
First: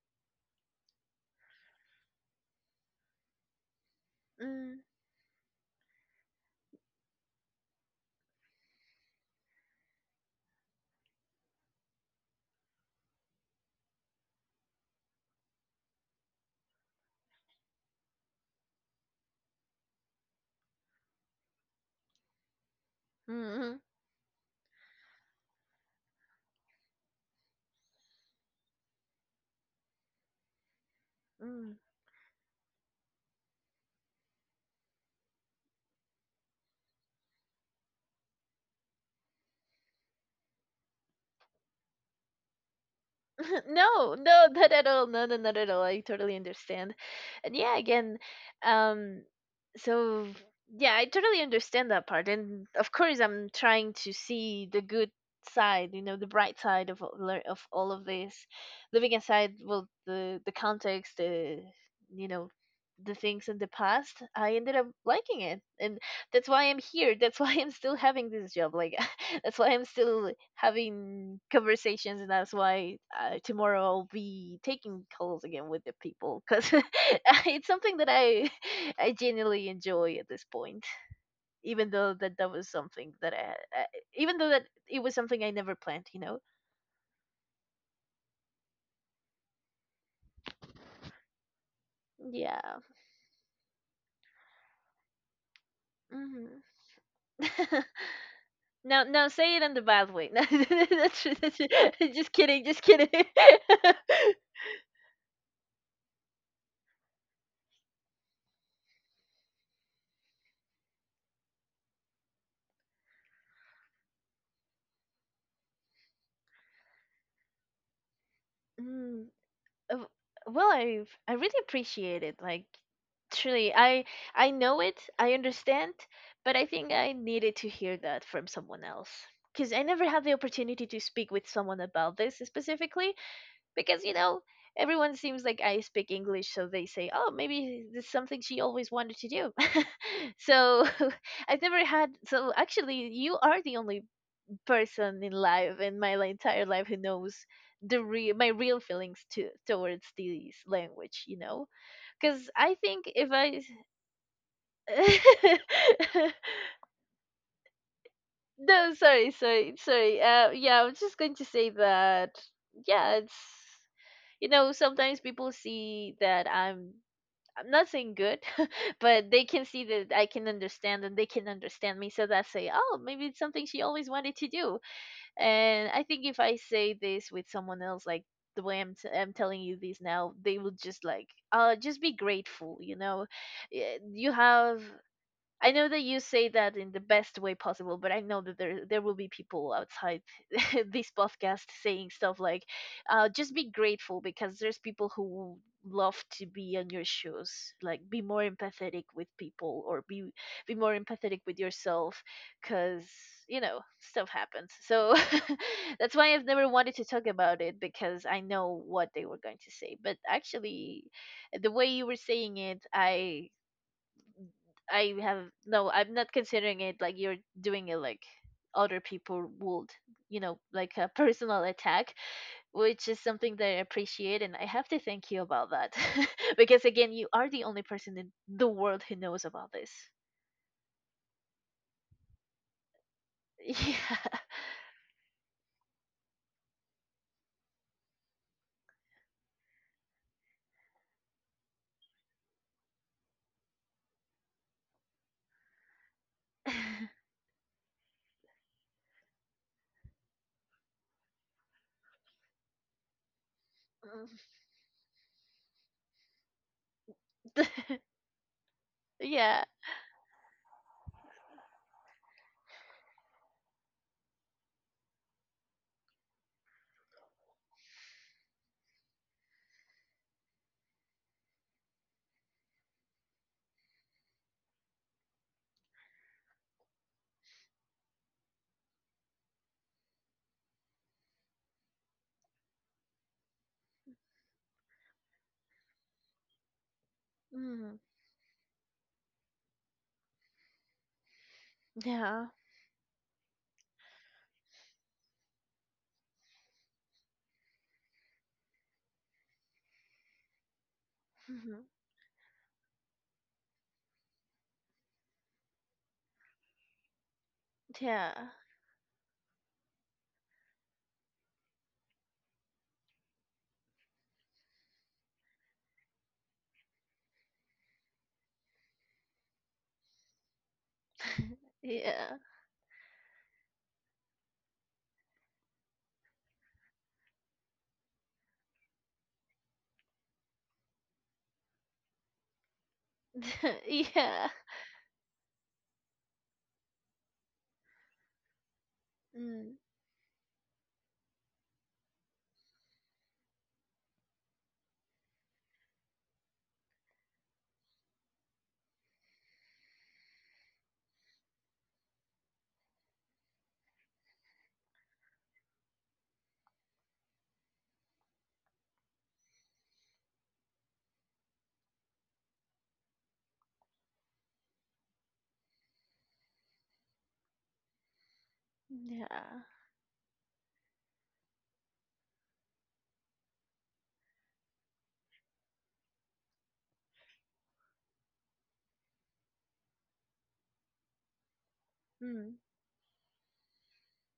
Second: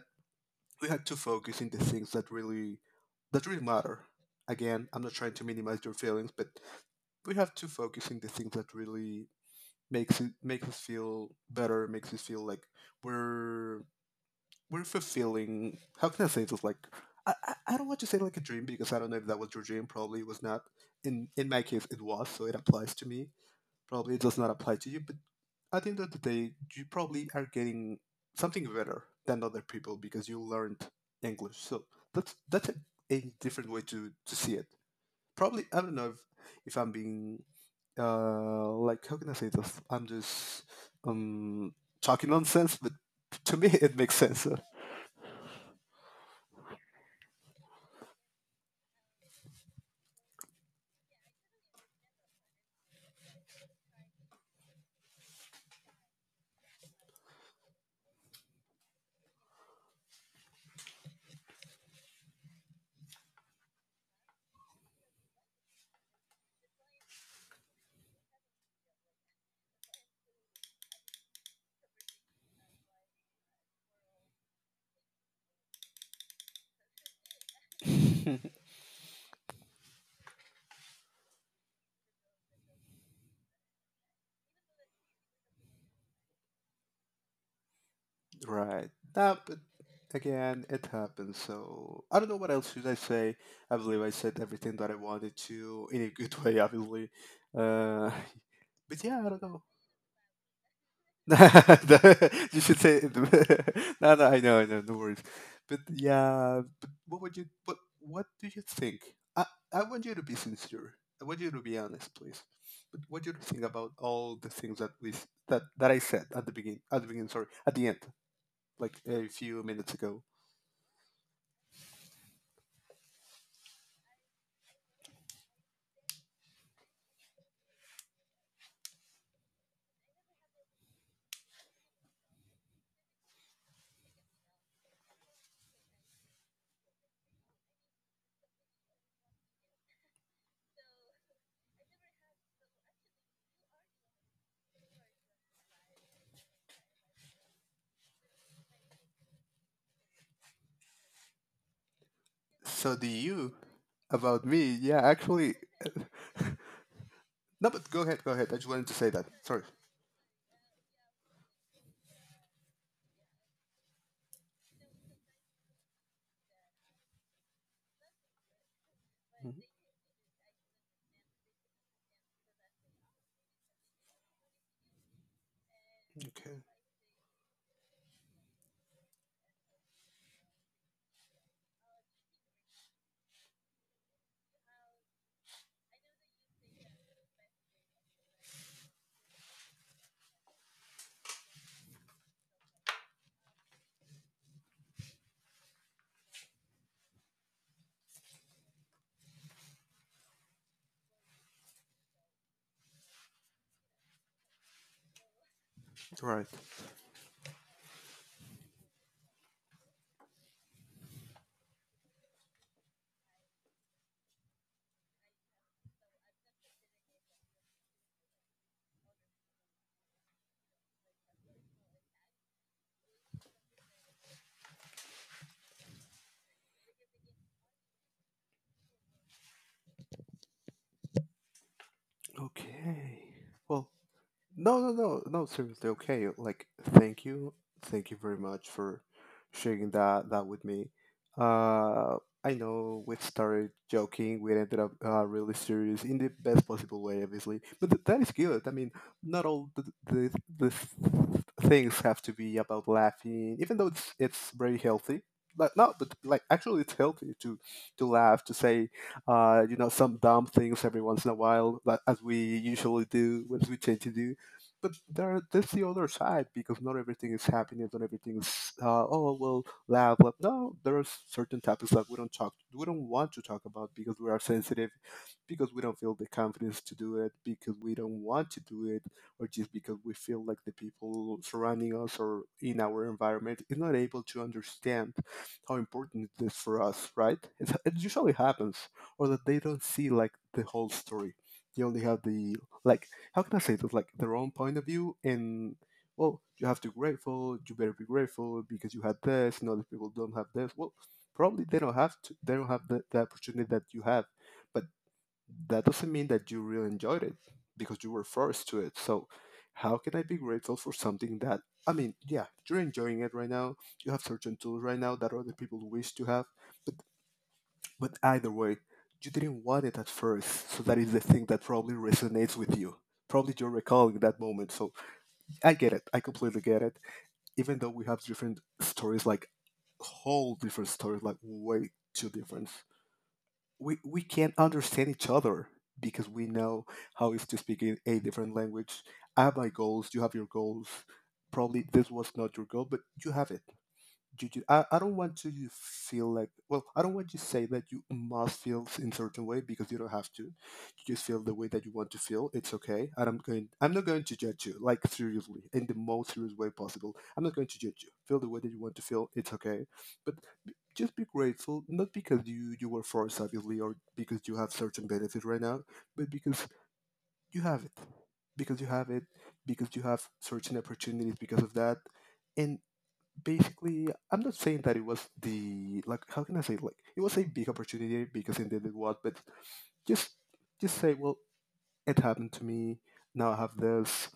A: we had to focus in the things that really that really matter.
B: Mm.
A: Again, I'm not trying to minimize your feelings, but we have to focus in the things that really makes it makes us feel better, makes us feel like we're we're fulfilling. How can I say this? Like I, I I don't want to say like a dream because I don't know if that was your dream. Probably it was not. In in my case, it was, so it applies to me
B: Mm.
A: probably it does not apply to you, but at the end of the day, you probably are getting something better than other people because you learned English.
B: Mm.
A: So that's that's a, a different way to, to see it. Probably I don't know if, if I'm being uh like how can I say this? I'm just um talking nonsense, but to me
B: <laughs>
A: <laughs> it
B: No,
A: makes sense.
B: no, not at all. No, no, not at all. I totally understand. And yeah, again, um, so yeah, I totally understand that part. And of course, I'm trying to see the good side, you know, the bright side of all- lear- of all of this. Leaving aside, well, the the context, the you know, the things in the past, I ended up liking it. And that's why I'm here. That's why I'm still having this job. Like, <laughs> that's why I'm still having conversations, and that's why uh, tomorrow I'll be taking calls again with the people, because <laughs> it's something that I <laughs> I genuinely enjoy at this point. Even though that that was something that I, I even though that it was something I never planned, you know.
A: Right. Nah, but again, it happens. So I don't know what
B: Yeah.
A: else should I say. I believe I said everything that I wanted to in a good way,
B: Mm-hmm.
A: obviously. Uh,
B: <laughs>
A: <laughs> but
B: No,
A: yeah, I
B: no,
A: don't
B: say
A: know.
B: it in the bad way. <laughs> No, <laughs> that's, that's just
A: <laughs> You
B: kidding,
A: should
B: just
A: say.
B: kidding.
A: It.
B: <laughs>
A: <laughs> No, no, I know, I know, no worries. But yeah, but what would you? What What do you think? I I want you to be sincere. I want you to be honest, please. But what do you think about all the things that we s- that that I said at the begin at the beginning? Sorry, at the end, like a
B: Mm,
A: few minutes
B: Uh,
A: ago.
B: well, i I really appreciate it, like truly. I I know it I understand, but I think I needed to hear that from someone else, because I never had the opportunity to speak with someone about this specifically. Because, you know, everyone seems like I speak English, so they say, oh, maybe this is something she always wanted to do. <laughs> So <laughs> I've never had, so actually you are the only person in life, in my li- entire life, who knows the real my real feelings to towards this language, you know, because I
A: So do
B: think if I
A: you
B: s-
A: about me? Yeah, actually,
B: <laughs>
A: no. But go ahead, go ahead. I just wanted
B: no,
A: to say that.
B: sorry,
A: Sorry.
B: sorry, sorry. Uh yeah, I'm just going to say that, yeah, it's, you know, sometimes people see that i'm I'm not saying good, <laughs> but they
A: Mhm.
B: can see that I can understand and they can understand me, so that's say, oh, maybe it's something she always wanted to do. And I think if I
A: Okay.
B: say this with someone else, like the way I'm, t- I'm telling you this now, they will just like, uh, just be grateful, you know. Eh, You have I know that you say that in the best way possible, but I know that there there will be people outside <laughs> this podcast saying stuff like, uh, "Just be grateful, because there's people who will love to be on your shoes. Like, be more empathetic with people, or be be more empathetic with yourself, because you know stuff happens." So <laughs> that's why I've
A: Right.
B: never wanted to talk about it, because I know what they were going to say. But actually, the way you were saying it, I I have no, I'm not considering it like you're doing it like other people would, you know, like a <laughs> personal attack, which is something that I appreciate, and I have to thank you about that. <laughs> Because again, you are the only person in the world who knows about this.
A: Okay. Well,
B: Yeah.
A: no, no, no, no. Seriously, okay. Like, thank you, thank you very much for sharing that that with me. Uh, I know we started joking, we ended up uh, really serious in the best possible way,
B: <laughs>
A: obviously. But th- that is good. I mean, not all the, the the th- things have to be about laughing, even though it's
B: Mm.
A: it's very healthy. But no, but like actually, it's healthy to to
B: <laughs>
A: laugh, to say
B: Yeah.
A: uh, you know, some dumb things every once in a while, like, as we usually do, as we tend to do but there there's the other side because not everything is happiness, not everything is uh, oh well, laugh, laugh. No, there are certain topics that we don't talk, we don't want to talk about because we are sensitive, because we don't feel the confidence to do it, because we don't want to do it, or just because we feel like the people surrounding us or in our environment is not able to understand how important it is for us, right? It's, it
B: Mm.
A: usually happens, or that they don't see like the whole story. They only have
B: Yeah.
A: the like how can I say this? Like their own point of view, and well, you have to grateful. You better be grateful because you had this, and other people don't have this. Well, probably they
B: Mhm.
A: don't have to. They don't have the, the opportunity that you have, but that doesn't mean that you really enjoyed it because you were
B: Yeah.
A: forced to it. So, how can I be grateful for something that I mean, yeah, you're enjoying it right now. You have certain tools right now that other people wish to have, but but either way, you didn't want it at first, so that is the thing that probably
B: Yeah.
A: resonates with you. Probably you're recalling that moment, so I get it. I completely get it. Even though we have different stories, like whole different stories, like way too different.
B: <laughs>
A: We we
B: Yeah.
A: can't understand each other because we know how it's to speak in a different language. I have my
B: Mm.
A: goals, you have your goals. Probably this was not your goal, but you have it you, you I, I don't want you to feel like well I don't want you to say that you must feel in certain way because you don't have to. You just feel the way that you want to feel. It's okay, and i'm going I'm not going to judge you. Like, seriously, in the most serious way possible, I'm not going to judge you. Feel the way that you want to feel. It's okay, but b- just be grateful not because you you were forced obviously or because you have certain benefit right now, but because you have it. Because you have it,
B: Yeah.
A: because you have certain opportunities because of that. And basically, I'm not saying that it was the like how can I say like it was a big opportunity because indeed it did what, but just just say, well, it happened
B: Mm.
A: to me. Now I have this.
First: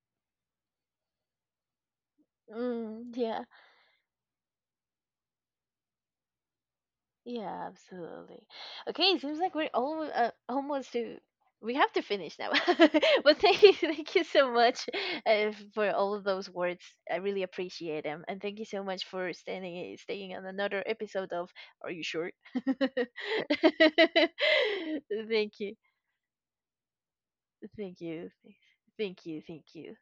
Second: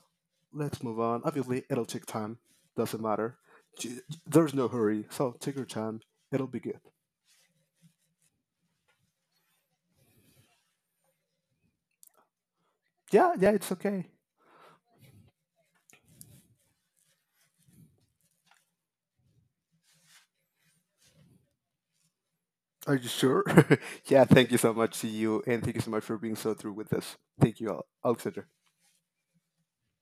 A: Let's move on. Obviously, it'll take time. Doesn't
B: Mm.
A: matter.
B: Yeah.
A: J- j- there's no hurry, so take your time. It'll be good.
B: Yeah, absolutely. Okay, it seems like we're almost uh, almost to we have to finish now. <laughs>
A: Yeah,
B: But
A: yeah,
B: thank
A: it's
B: you,
A: okay.
B: thank you so much uh, for all of those words. I really appreciate them, and thank you so much for standing staying on another episode of Are You Sure? <laughs>
A: Are you sure? <laughs> Yeah, thank you so much to you,
B: Thank
A: and
B: you,
A: thank you so much for being so through with this. Thank you all,
B: thank you,
A: Alexander.
B: thank you, thank you.